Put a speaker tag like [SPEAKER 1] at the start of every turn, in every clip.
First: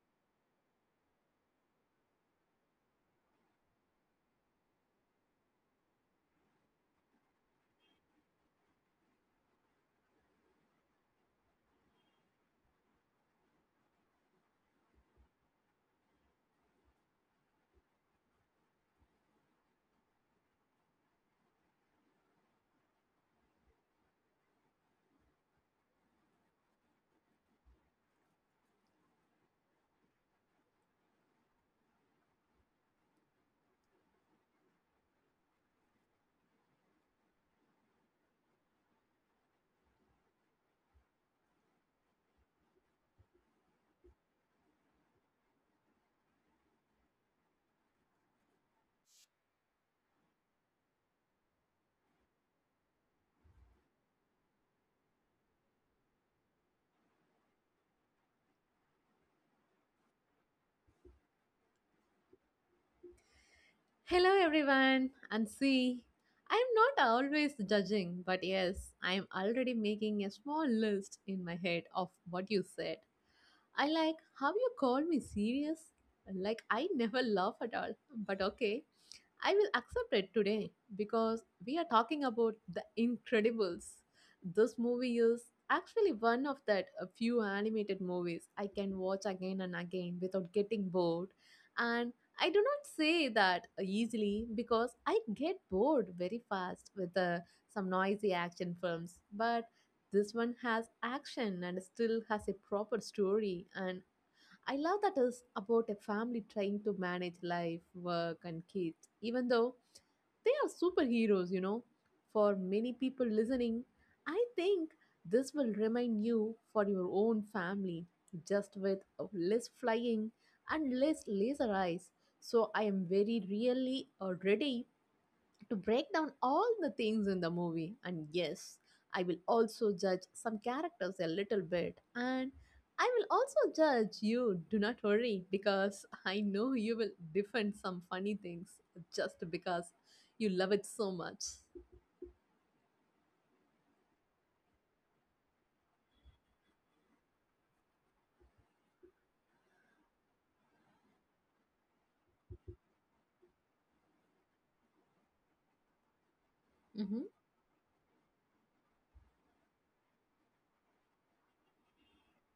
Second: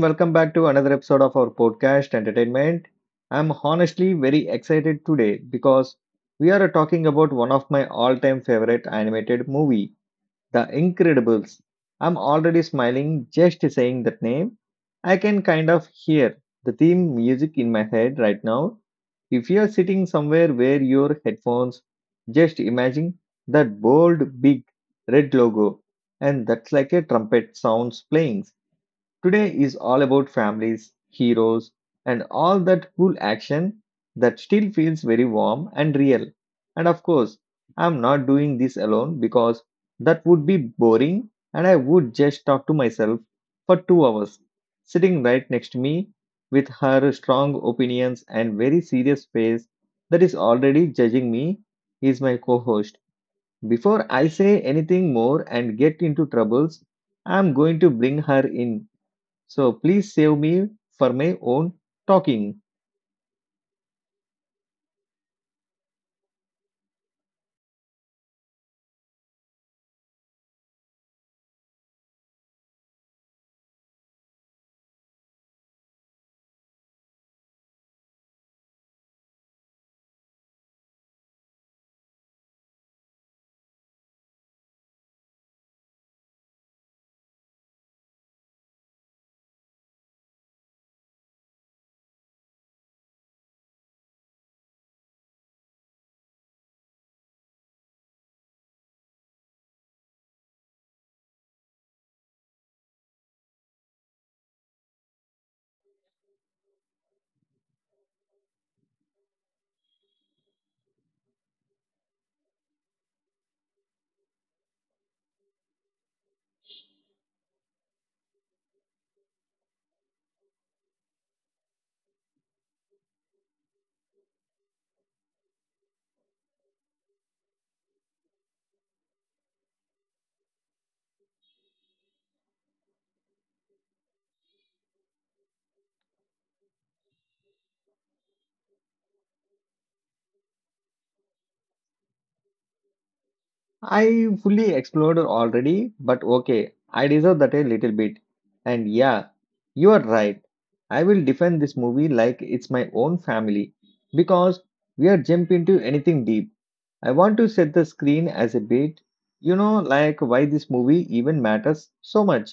[SPEAKER 1] welcome back to another episode of our podcast Entertainment. I'm honestly very excited today because we are talking about one of my all-time favorite animated movie, The Incredibles. I'm already smiling just saying that name. I can kind of hear the theme music in my head right now. If you're sitting somewhere where your headphones, just imagine that bold big red logo and that's like a trumpet sounds playing. Today is all about families, heroes, and all that cool action that still feels very warm and real. And of course, I'm not doing this alone because that would be boring and I would just talk to myself for 2 hours. Sitting right next to me with her strong opinions and very serious face that is already judging me is my co host. Before I say anything more and get into troubles, I'm going to bring her in so please save me for my own talking.
[SPEAKER 2] Hello, everyone, and see, I'm not always judging, but yes, I'm already making a small list in my head of what you said. I like how you call me serious, like I never laugh at all, but okay. I will accept it today because we are talking about The Incredibles. This movie is actually one of that a few animated movies I can watch again and again without getting bored. And I do not say that easily because I get bored very fast with some noisy action films. But this one has action and still has a proper story and I love that is about a family trying to manage life, work, and kids, even though they are superheroes, For many people listening, I think this will remind you for your own family, just with less flying and less laser eyes. So I am very really ready to break down all the things in the movie. And yes, I will also judge some characters a little bit. And I will also judge you. Do not worry because I know you will defend some funny things just because you love it so much.
[SPEAKER 1] I fully explored already, but okay, I deserve that a little bit. And yeah, you are right. I will defend this movie like it's my own family because we are jump into anything deep. I
[SPEAKER 2] Mm-hmm.
[SPEAKER 1] want to set the screen as a bit, you know, like why this movie even matters so much.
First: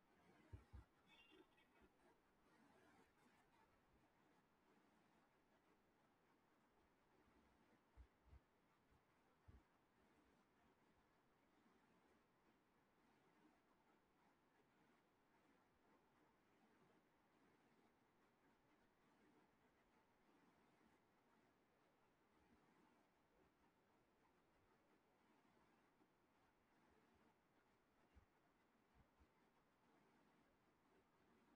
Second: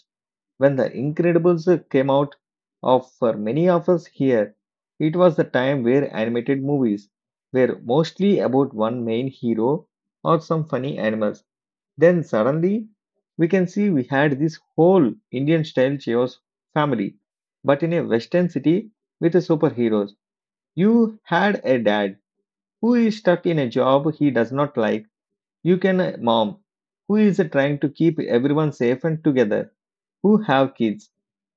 [SPEAKER 1] When The Incredibles came out of for many of us here, it was the time where animated movies were mostly about one main hero or some funny animals. Then suddenly we can see we had this whole Indian style chaos family, but in a western city with superheroes. You had a dad who is stuck in a job he does not like. You can a mom who is trying to keep everyone safe and together who have kids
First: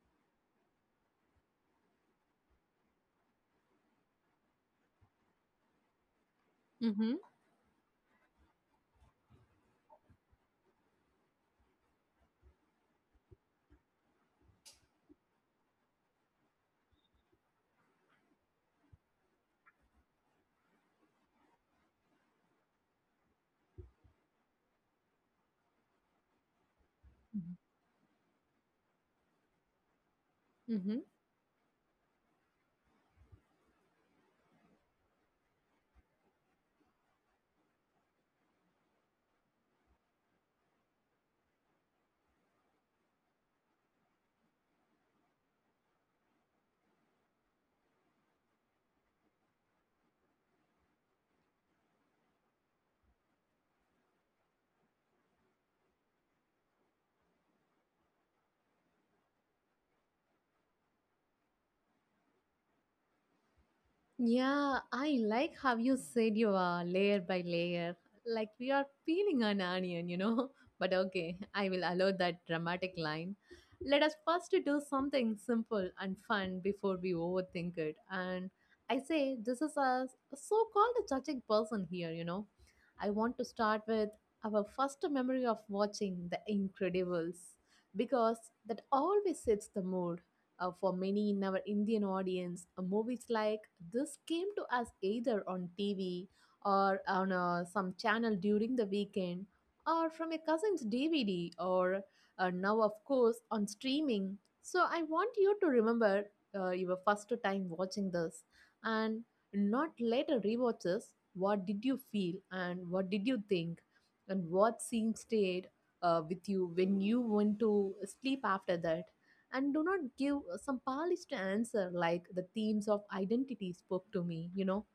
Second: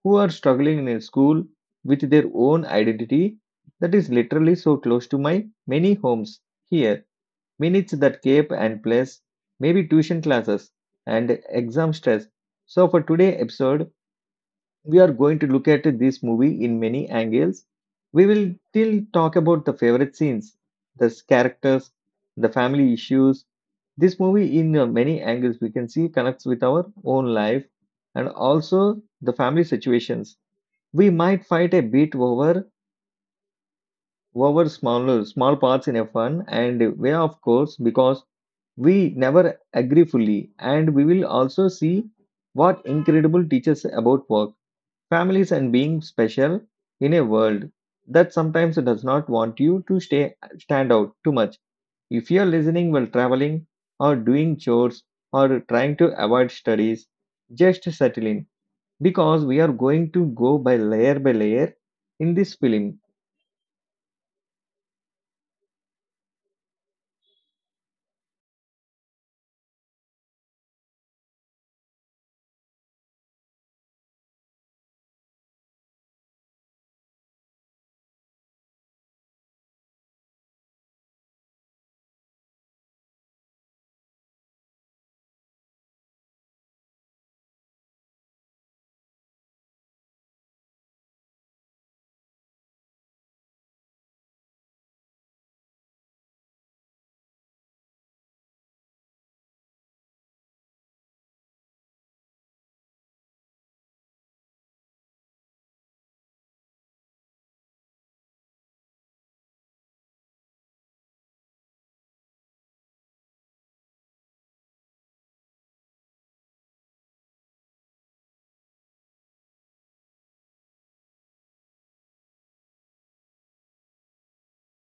[SPEAKER 1] who are struggling in a school with their own identity that is literally so close to my many homes here,
[SPEAKER 2] Mm-hmm.
[SPEAKER 1] minutes that cape and place, maybe tuition classes and exam stress. So for today episode we are going to look at this movie in many angles. We will still talk about the favorite scenes, the characters, the family issues. This movie, in many angles, we can see connects with our own
[SPEAKER 2] Mm-hmm.
[SPEAKER 1] life and also the family situations.
[SPEAKER 2] Mm-hmm.
[SPEAKER 1] We might fight a bit over smaller small parts in a fun and way of course because we never agree fully, and we will also see what incredible teaches about work, families, and being special in a world that sometimes does not want you to stay stand out too much. If you're listening while traveling or doing chores or trying to avoid studies, just settle in because we are going to go by layer in this film.
[SPEAKER 2] Yeah, I like how you said you are layer by layer, like we are peeling an onion, But okay, I will allow that dramatic line. Let us first do something simple and fun before we overthink it. And I say this is a so called a judging person here, I want to start with our first memory of watching The Incredibles because that always sets the mood. For many in our Indian audience, movies like this came to us either on TV or on some channel during the weekend or from a cousin's DVD or now, of course, on streaming. So I want you to remember your first time watching this and not later rewatches. What did you feel and what did you think and what scene stayed with you when you went to sleep after that? And do not give some polish to answer like the themes of identity spoke to me,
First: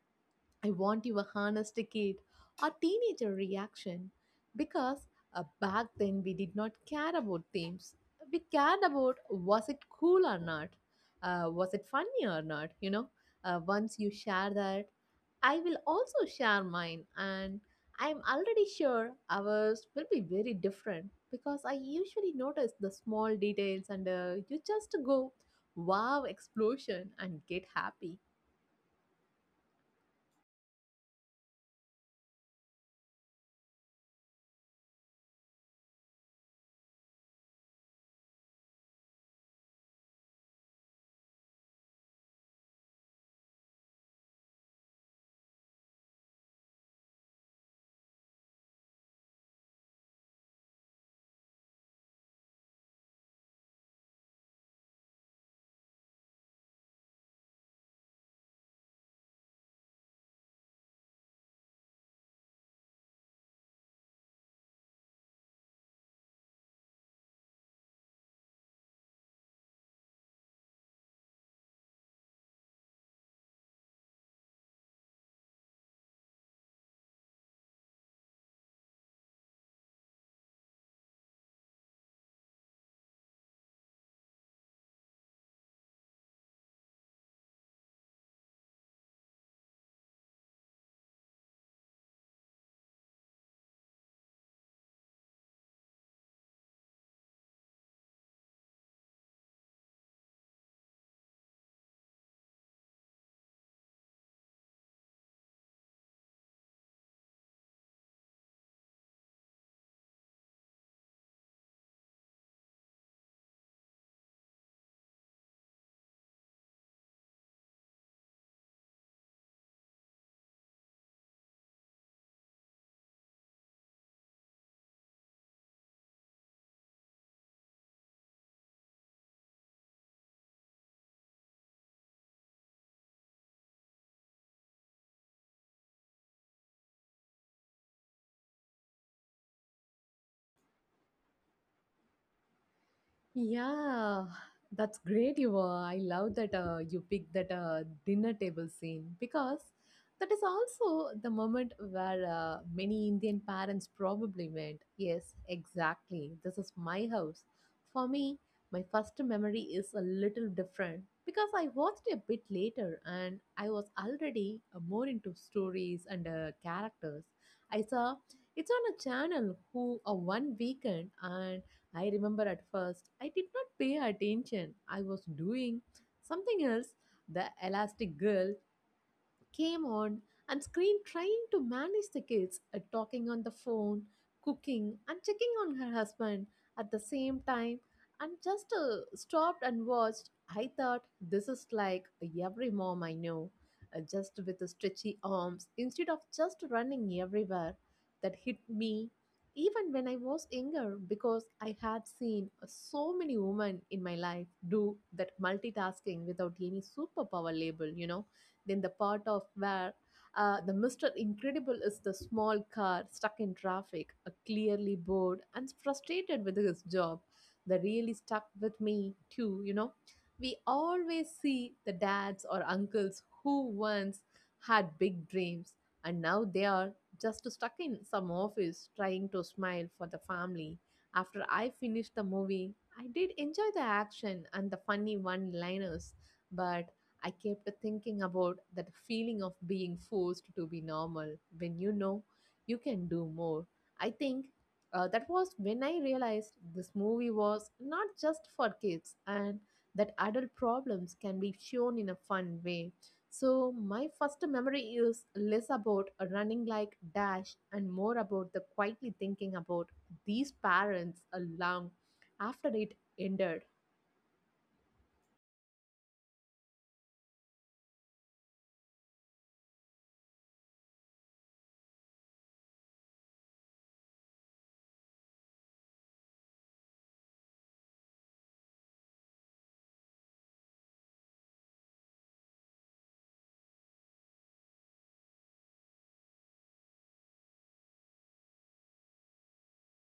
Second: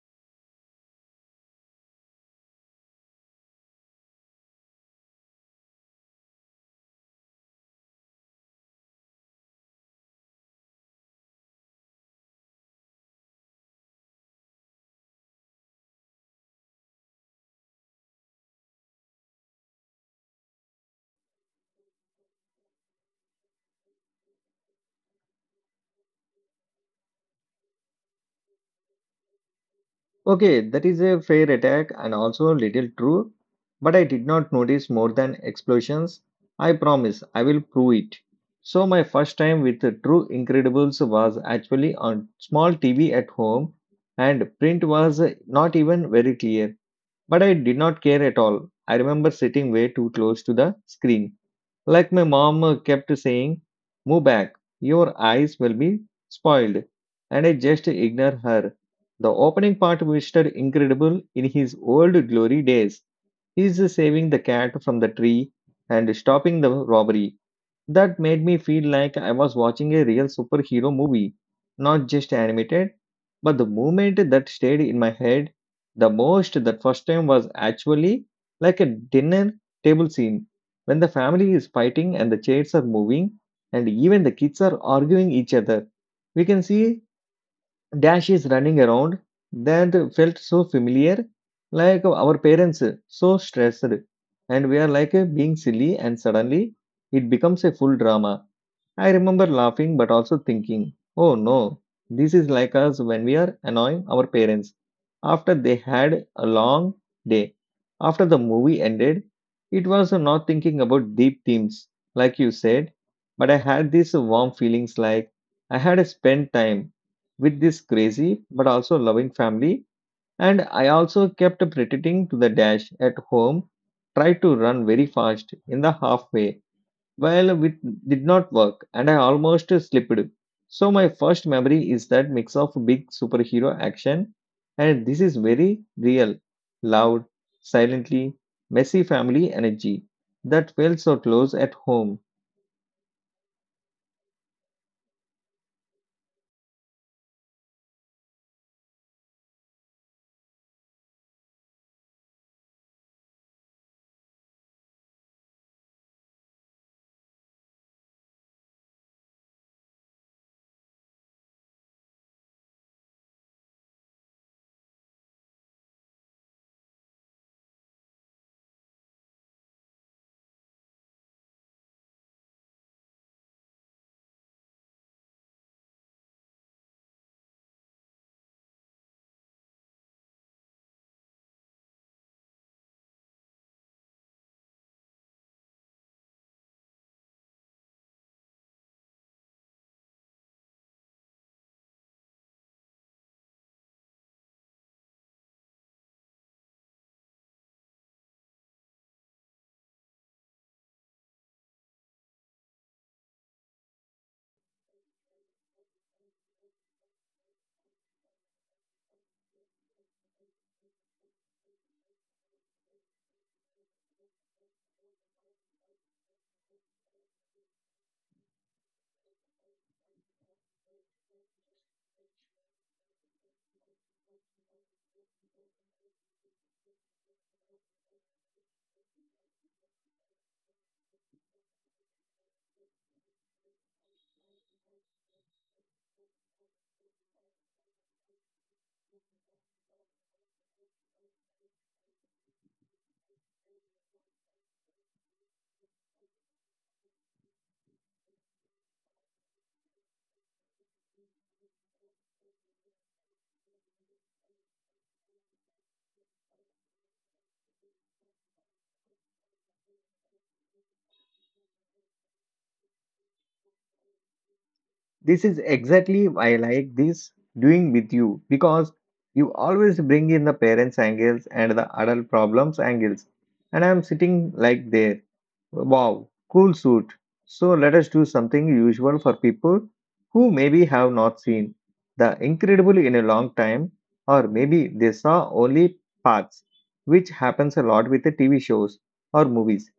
[SPEAKER 2] I want your honest kid or teenager reaction because back then we did not care about themes. We cared about was it cool or not, was it funny or not. Once you share that, I will also share mine, and I'm already sure ours will be very different because I usually notice the small details and you just go wow explosion and get happy.
[SPEAKER 1] Okay, that is a fair attack and also a little true, but I did not notice more than explosions. I promise I will prove it. So, my first time with the True Incredibles was actually on small TV at home, and print was not even very clear, but I did not care at all. I remember sitting way too close to the screen. Like my mom kept saying, "Move back, your eyes will be spoiled." And I just ignored her. The opening part, Mr. Incredible, in his old glory days, is saving the cat from the tree and stopping the robbery. That made me feel like I was watching a real superhero movie, not just animated. But the moment that stayed in my head the most that first time was actually like a dinner table scene when the family is fighting and the chairs are moving and even the kids are arguing each other. We can see Dash is running around. That felt so familiar, like our parents, so stressed, and we are like being silly, and suddenly it becomes a full drama. I remember laughing but also thinking, oh no, this is like us when we are annoying our parents after they had a long day. After the movie ended, it was not thinking about deep themes, like you said, but I had these warm feelings like I had spent time with this crazy but also loving family, and I also kept pretending to the dash at home, tried to run very fast in the halfway. Well, it did not work, and I almost slipped. So my first memory is that mix of big superhero action, and this is very real, loud, silently messy family energy that felt so close at home.
[SPEAKER 2] Yeah, that's great. You were. I love that you picked that dinner table scene because that is also the moment where many Indian parents probably went. Yes, exactly. This is my house. For me, my first memory is a little different because I watched a bit later and I was already more into stories and characters. I saw it's on a channel who a one weekend and I remember at first I did not pay attention. I was doing something else. The elastic girl came on and screamed, trying to manage the kids, talking on the phone, cooking, and checking on her husband at the same time, and just stopped and watched. I thought this is like every mom I know, just with the stretchy arms instead of just running everywhere. That hit me even when I was younger because I had seen so many women in my life do that multitasking without any superpower label, Then the part of where the Mr. Incredible is the small car stuck in traffic, clearly bored and frustrated with his job. That really stuck with me too, We always see the dads or uncles who once had big dreams and now they are just stuck in some office trying to smile for the family. After I finished the movie, I did enjoy the action and the funny one liners, but I kept thinking about that feeling of being forced to be normal when you know you can do more. I think that was when I realized this movie was not just for kids and that adult problems can be shown in a fun way. So, my first memory is less about a running like Dash and more about the quietly thinking about these parents along after it ended.
[SPEAKER 1] This is exactly why I like this doing with you because you always bring in the parents' angles and the adult problems angles. And I'm sitting like there. Wow, cool suit. So let us do something usual for people who maybe have not seen the incredible in a long time, or maybe they saw only parts, which happens a lot with the TV shows or movies.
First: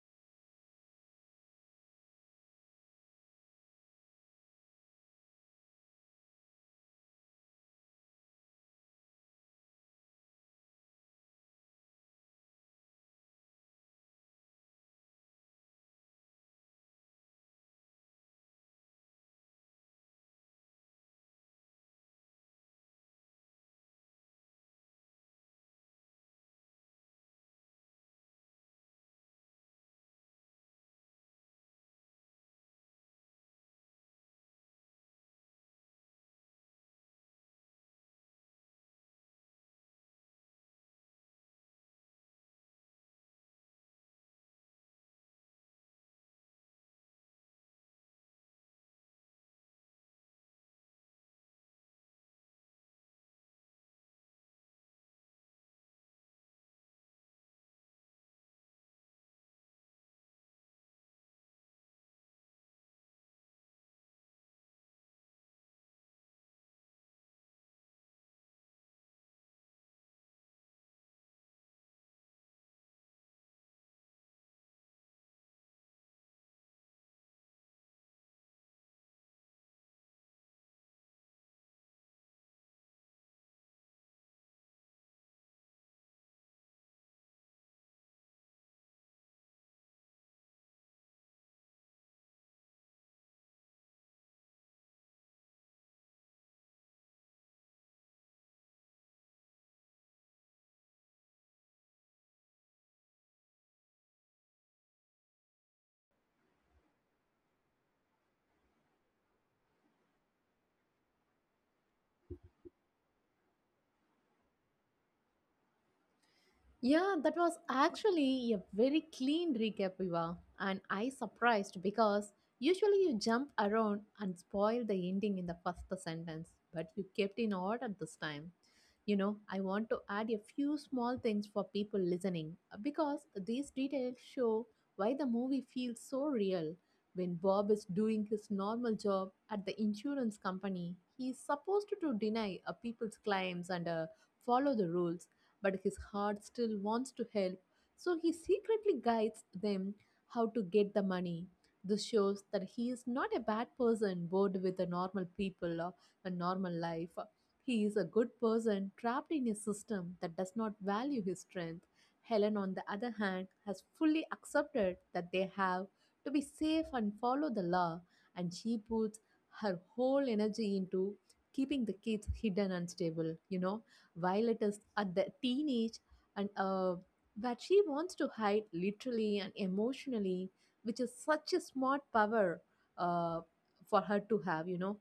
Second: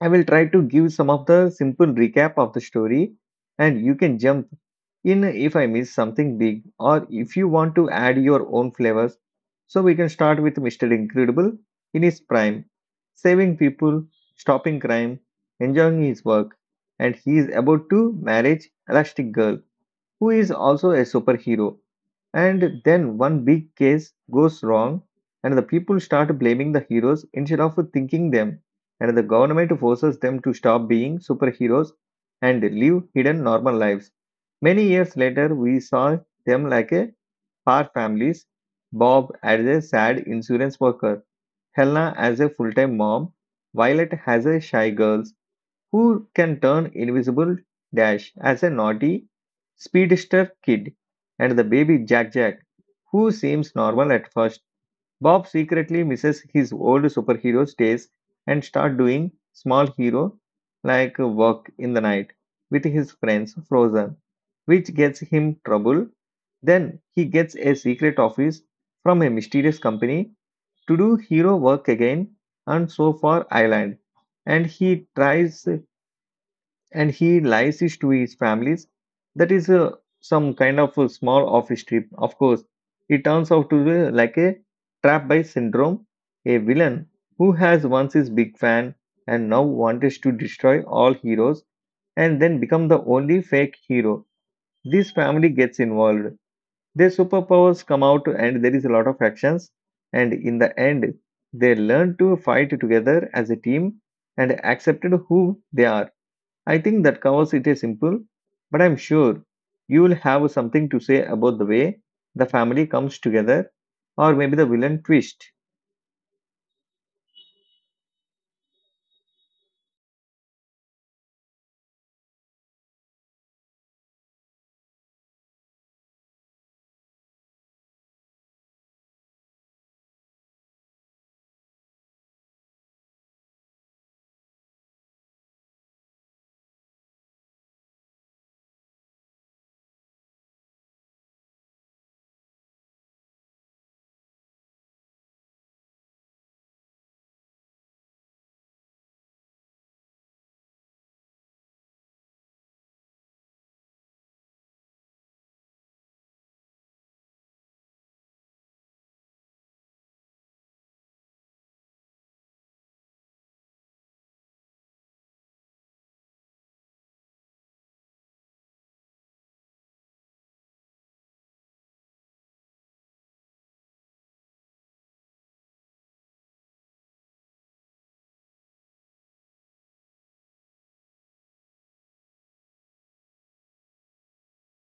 [SPEAKER 1] I will try to give some of the simple recap of the story and you can jump in if I miss something big or if you want to add your own flavors. So we can start with Mr. Incredible in his prime, saving people, stopping crime, enjoying his work, and he is about to marry Elastic Girl who is also a superhero. And then one big case goes wrong, and the people start blaming the heroes instead of thinking them. And the government forces them to stop being superheroes and live hidden normal lives. Many years later, we saw them like a par families, Bob as a sad insurance worker, Helena as a full time mom, Violet as a shy girl, who can turn invisible, Dash as a naughty speedster kid, and the baby Jack Jack, who seems normal at first. Bob secretly misses his old superhero days and start doing small hero like work in the night with his friends Frozen, which gets him trouble. Then he gets a secret office from a mysterious company to do hero work again on Sofa Island, and he tries and he lies his to his families. That is some kind of a small office trip. Of course, it turns out to be like a trap by syndrome, a villain who has once his big fan and now wants to destroy all heroes and then become the only fake hero. This family gets involved. Their superpowers come out and there is a lot of actions. And in the end, they learn to fight together as a team and accepted who they are. I think that covers it a simple, but I'm sure you will have something to say about the way the family comes together or maybe the villain twist.
[SPEAKER 2] Yeah, that was actually a very clean recap, Viva. And I surprised because usually you jump around and spoil the ending in the first sentence, but you kept in order this time. You know, I want to add a few small things for people listening because these details show why the movie feels so real. When Bob is doing his normal job at the insurance company, he is supposed to deny people's claims and follow the rules but his heart still wants to help, so he secretly guides them how to get the money. This shows that he is not a bad person bored with the normal people or a normal life. He is a good person trapped in a system that does not value his strength. Helen, on the other hand, has fully accepted that they have to be safe and follow the law, and she puts her whole energy into keeping the kids hidden and stable, Violet is at the teenage and but she wants to hide literally and emotionally, which is such a smart power uh, for her to have,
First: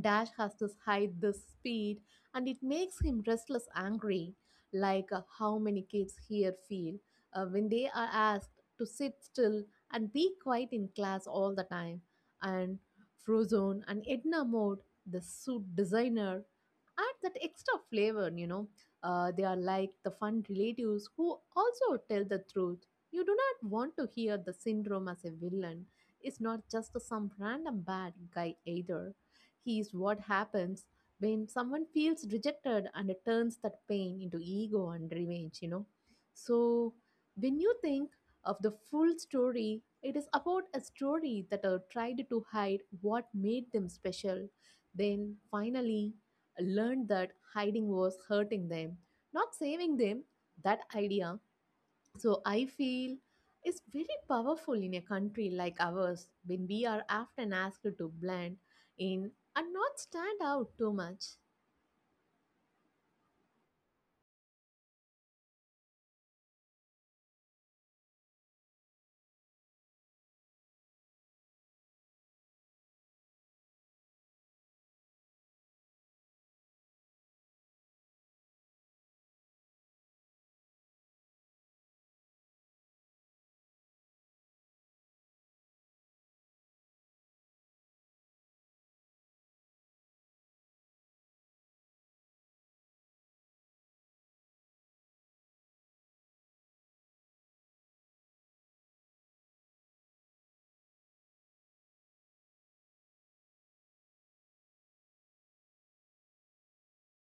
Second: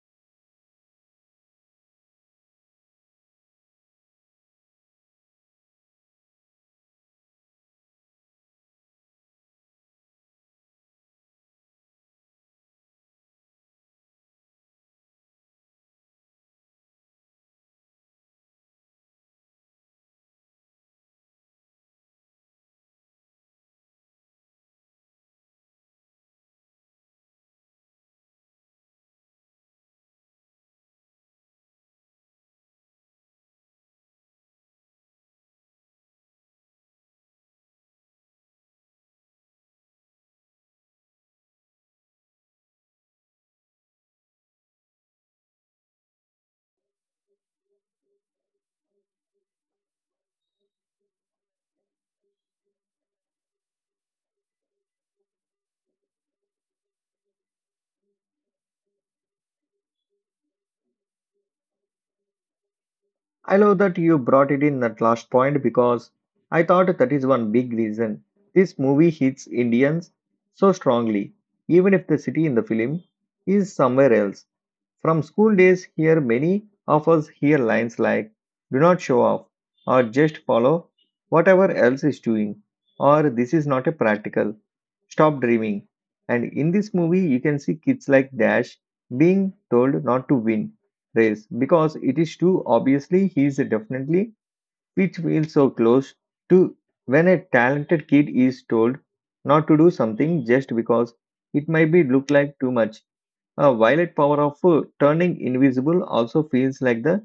[SPEAKER 2] Dash has this height, this speed, and it makes him restless, angry, like how many kids here feel when they are asked to sit still and be quiet in class all the time. And Frozone and Edna Mode, the suit designer, add that extra flavor, they are like the fun relatives who also tell the truth. You do not want to hear the syndrome as a villain. It's not just some random bad guy either, he is what happens when someone feels rejected and turns that pain into ego and revenge, So, when you think of the full story, it is about a story that tried to hide what made them special, then finally learned that hiding was hurting them, not saving them. That idea so I feel it's very powerful in a country like ours when we are often asked to blend in and not stand out too much.
[SPEAKER 1] I love that you brought it in that last point because I thought that is one big reason this movie hits Indians so strongly, even if the city in the film is somewhere else. From school days, here many of us hear lines like "do not show off" or "just follow whatever else is doing" or "this is not a practical, stop dreaming." And in this movie, you can see kids like Dash being told not to win race because it is too obviously he is definitely, which feels so close to when a talented kid is told not to do something just because it might be look like too much. A violet power of turning invisible also feels like the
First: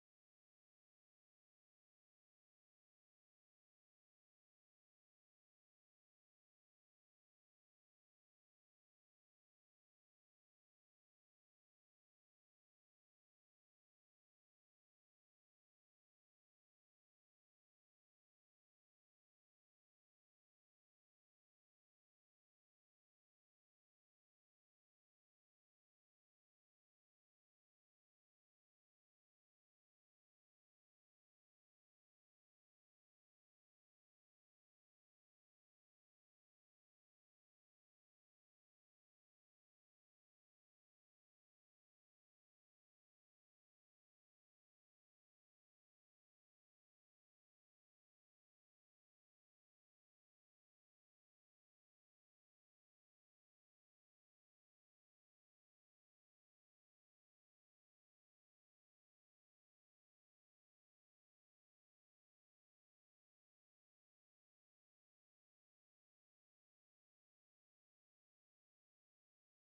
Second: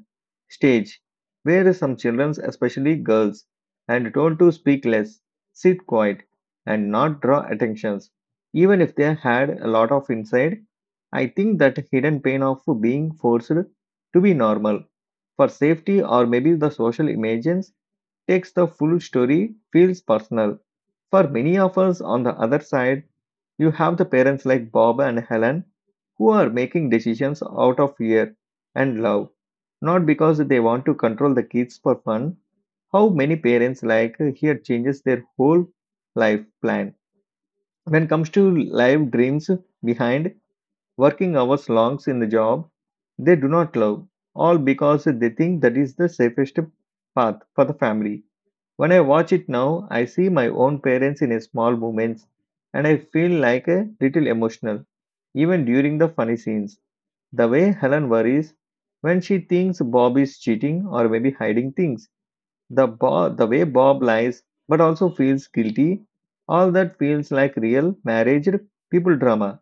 [SPEAKER 1] stage, where some children, especially girls, are told to speak less, sit quiet, and not draw attentions, even if they had a lot of inside. I think that hidden pain of being forced to be normal for safety or maybe the social images takes the full story feels personal. For many of us on the other side, you have the parents like Bob and Helen who are making decisions out of fear and love, not because they want to control the kids for fun. How many parents like here changes their whole life plan when it comes to life dreams behind working hours longs in the job they do not love, all because they think that is the safest path for the family. When I watch it now, I see my own parents in a small moments and I feel like a little emotional, even during the funny scenes. The way Helen worries when she thinks Bob is cheating or maybe hiding things, the way Bob lies but also feels guilty, all that feels like real marriage people drama,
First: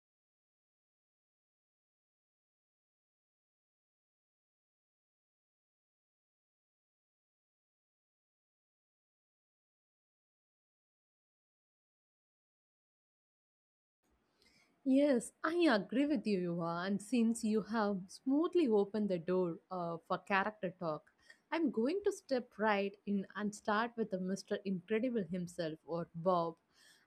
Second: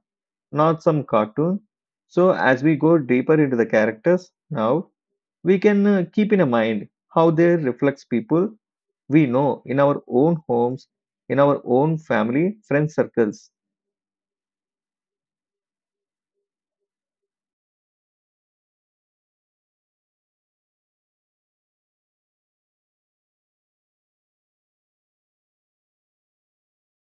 [SPEAKER 1] not some cartoon. So, as we go deeper into the characters now, we can keep in mind how they reflect people we know in our own homes, in our own family, friend circles.
[SPEAKER 2] Yes, I agree with you, Yuva. And since you have smoothly opened the door for character talk, I'm going to step right in and start with the Mr. Incredible himself or Bob.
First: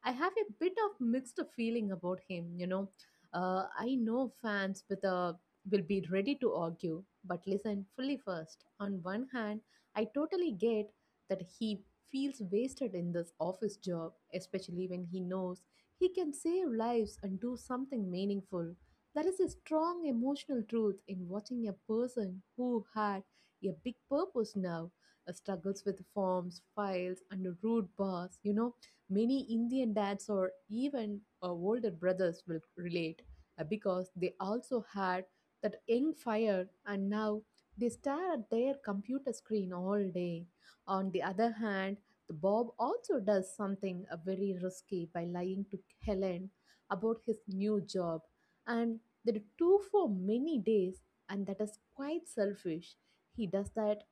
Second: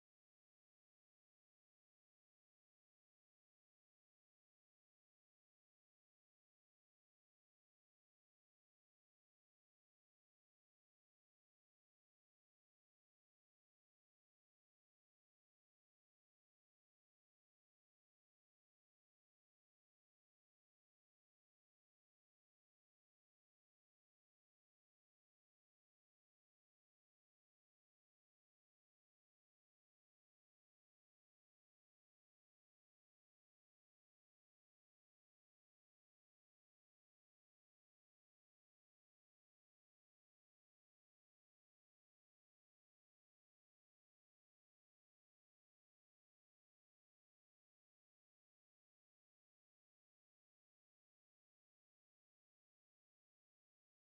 [SPEAKER 2] I have a bit of mixed feeling about him, I know fans with a will be ready to argue, but listen fully first. On one hand, I totally get that he feels wasted in this office job, especially when he knows he can save lives and do something meaningful. There is a strong emotional truth in watching a person who had a big purpose now struggles with forms, files, and a rude boss. You know, many Indian dads or even older brothers will relate because they also had that young fire and now they stare at their computer screen all day. On the other hand, the Bob also does something very risky by lying to Helen about his new job, and they do for many days, and that is quite selfish. He does that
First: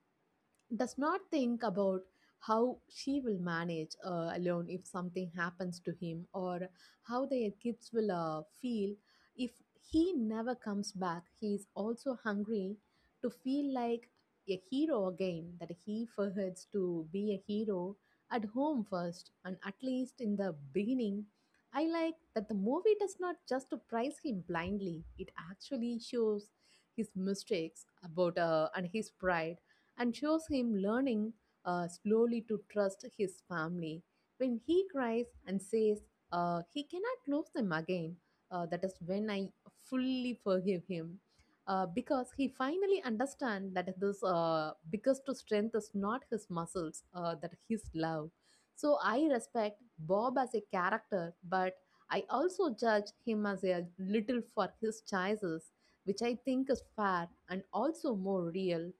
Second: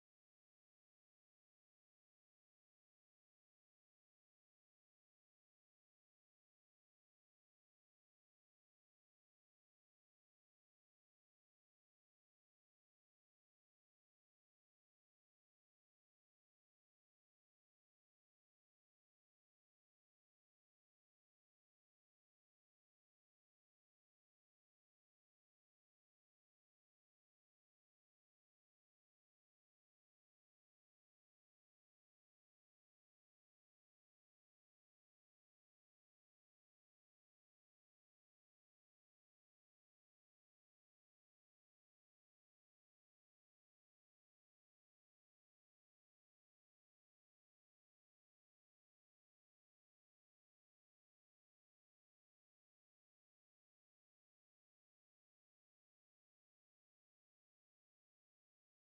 [SPEAKER 2] does not think about how she will manage alone if something happens to him or how their kids will feel if he never comes back. He is also hungry to feel like a hero again that he forgets to be a hero at home first, and at least in the beginning I like that the movie does not just praise him blindly. It actually shows his mistakes about and his pride and shows him learning slowly to trust his family. When he cries and says he cannot lose them again, that is when I fully forgive him. Because he finally understands that this biggest strength is not his muscles, that his love. So I respect Bob as a character, but I also judge him as a little for his choices, which I think is fair and also more real.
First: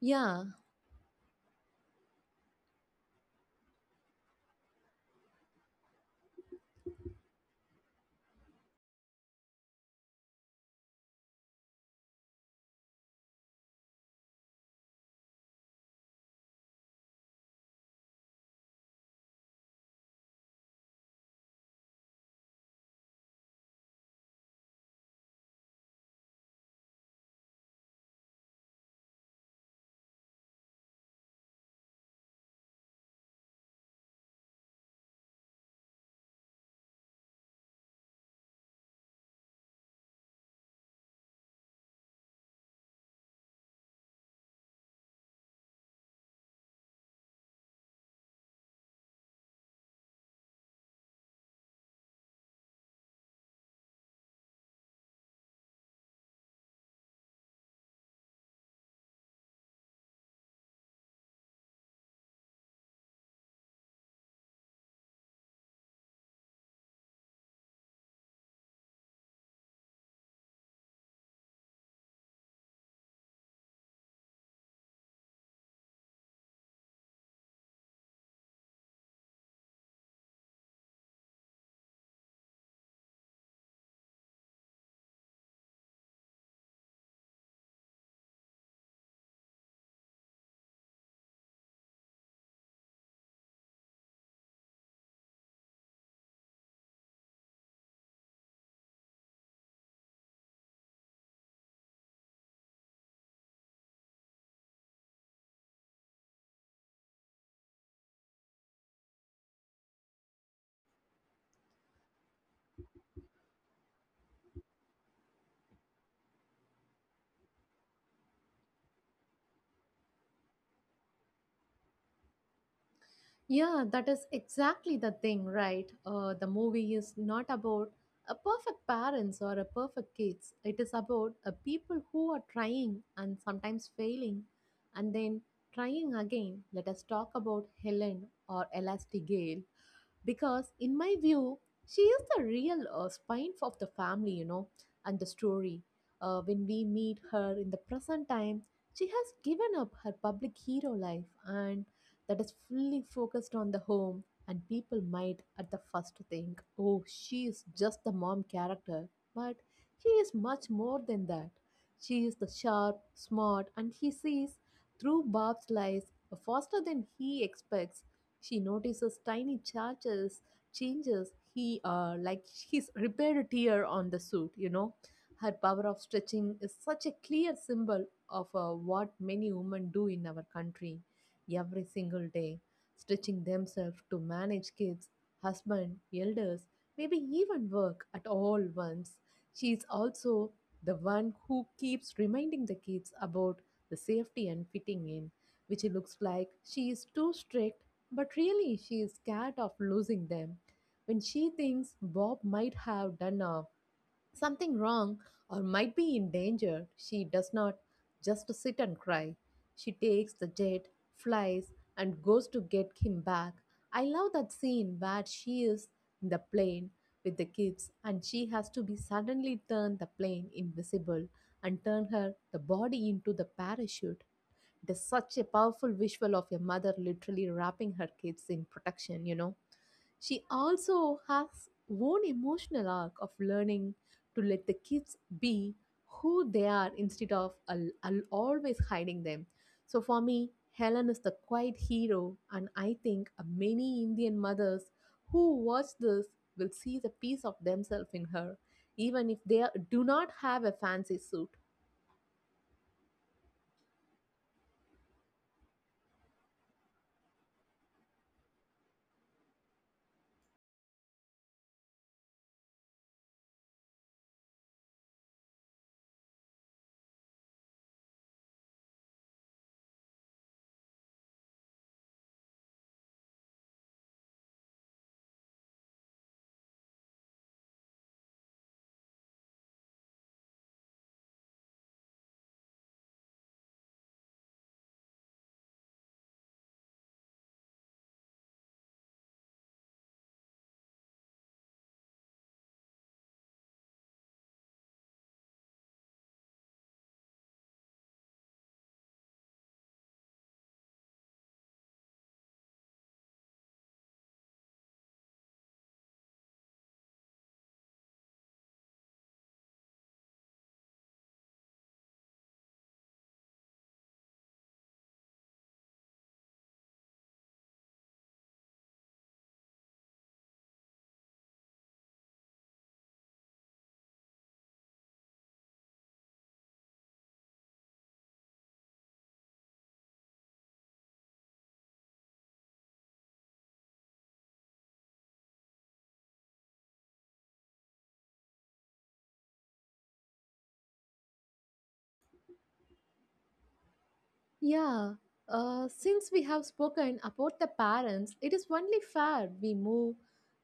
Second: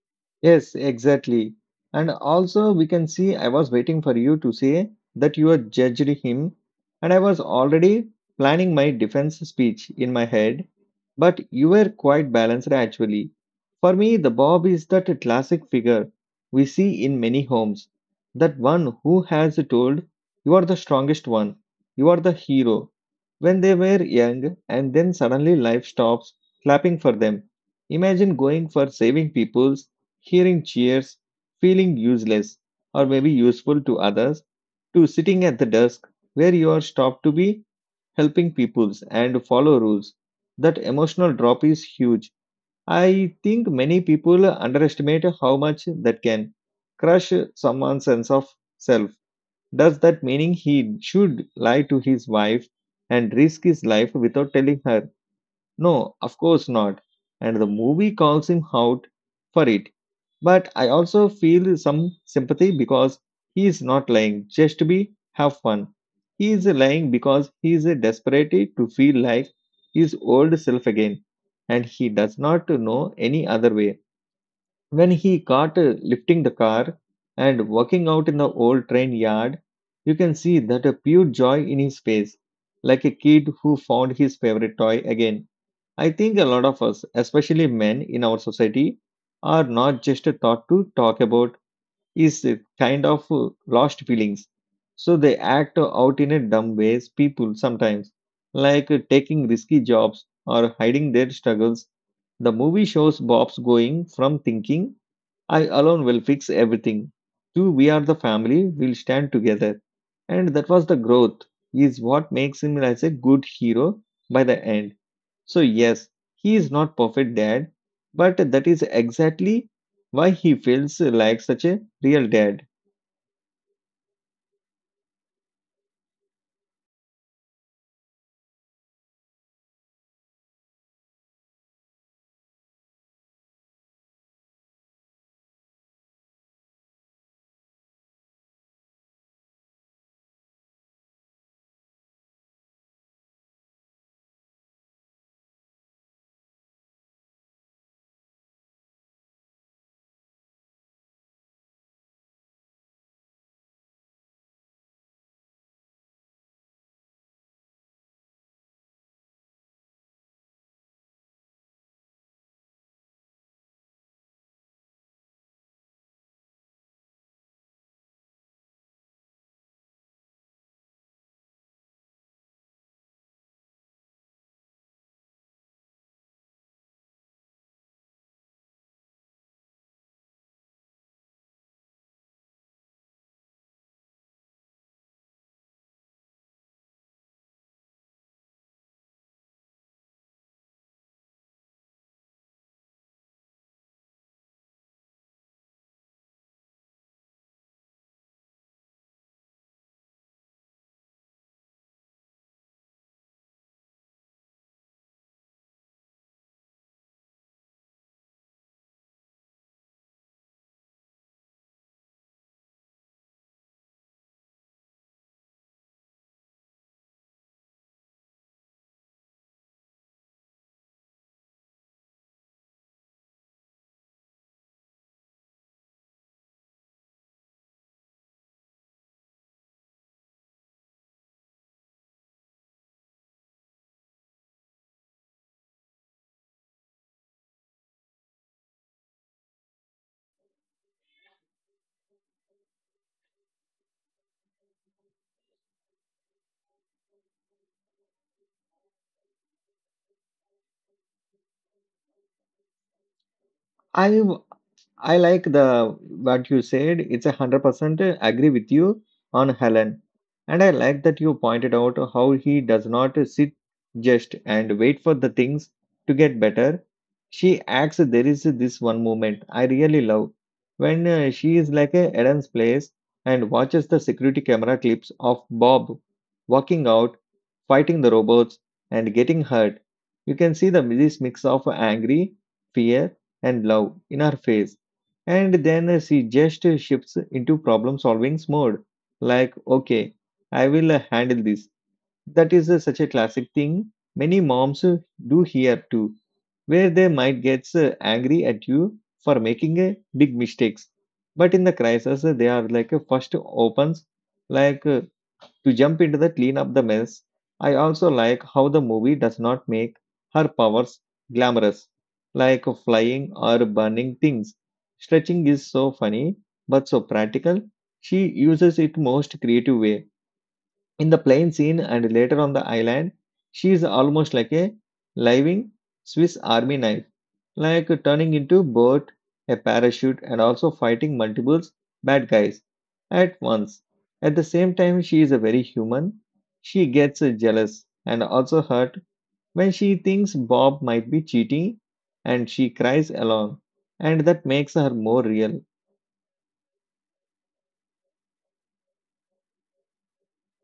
[SPEAKER 2] Yeah.
[SPEAKER 1] Yes, exactly. And also, we can see I was waiting for you to say that you had judged him, and I was already planning my defense speech in my head, but you were quite balanced actually. For me, the Bob is that classic figure we see in many homes, that one who has told, "You are the strongest one, you are the hero," when they were young, and then suddenly life stops clapping for them. Imagine going for saving people hearing cheers, feeling useless or maybe useful to others, to sitting at the desk where you are stopped to be helping peoples and follow rules. That emotional drop is huge. I think many people underestimate how much that can crush someone's sense of self. Does that meaning he should lie to his wife and risk his life without telling her? No, of course not. And the movie calls him out for it. But I also feel some sympathy because he is not lying just to be have fun. He is lying because he is desperate to feel like his old self again. And he does not know any other way. When he caught lifting the car and walking out in the old train yard, you can see that a pure joy in his face, like a kid who found his favorite toy again. I think a lot of us, especially men in our society, are not just taught to talk about is a kind of lost feelings. So they act out in a dumb ways, people sometimes, like taking risky jobs or hiding their struggles. The movie shows Bob's going from thinking, "I alone will fix everything," to "we are the family, we'll stand together." And that was the growth, is what makes him as a good hero by the end. So, yes, he is not perfect dad, but that is exactly why he feels like such a real dad.
[SPEAKER 2] Yeah, that is exactly the thing, right? The movie is not about a perfect parents or a perfect kids. It is about a people who are trying and sometimes failing and then trying again. Let us talk about Helen or Elastigirl because in my view she is the real spine of the family, and the story. When we meet her in the present time she has given up her public hero life and that is fully focused on the home, and people might at the first think, oh, she is just the mom character, but she is much more than that. She is the sharp smart and he sees through Bob's lies faster than he expects. She notices tiny charges, changes he like he's repaired a tear on the suit. Her power of stretching is such a clear symbol of what many women do in our country every single day, stretching themselves to manage kids, husband, elders, maybe even work at all once. She is also the one who keeps reminding the kids about the safety and fitting in, which looks like she is too strict, but really, she is scared of losing them. When she thinks Bob might have done something wrong or might be in danger, she does not just sit and cry. She takes the jet, flies, and goes to get him back. I love that scene where she is in the plane with the kids and she has to be suddenly turn the plane invisible and turn her the body into the parachute. It is such a powerful visual of a mother literally wrapping her kids in protection, She also has own emotional arc of learning to let the kids be who they are instead of always hiding them. So for me, Helen is the quiet hero, and I think many Indian mothers who watch this will see the piece of themselves in her, even if they do not have a fancy suit.
[SPEAKER 1] I like the what you said. It's 100% agree with you on Helen, and I like that you pointed out how he does not sit just and wait for the things to get better. She acts. There is this one moment I really love when she is like a Eden's place and watches the security camera clips of Bob walking out, fighting the robots, and getting hurt. You can see the this mix of angry, fear and love in her face. And then she just shifts into problem solving mode. Like, okay, I will handle this. That is such a classic thing many moms do here too, where they might get angry at you for making a big mistakes. But in the crisis, they are like first opens like to jump into the clean up the mess. I also like how the movie does not make her powers glamorous, like flying or burning things. Stretching is so funny but so practical. She uses it most creative way. In the plane scene and later on the island, she is almost like a living Swiss army knife, like turning into both a parachute and also fighting multiple bad guys at once. At the same time, she is a very human. She gets jealous and also hurt when she thinks Bob might be cheating and she cries along, and that makes her
[SPEAKER 2] Yeah,
[SPEAKER 1] more real.
[SPEAKER 2] since we have spoken about the parents, it is only fair we move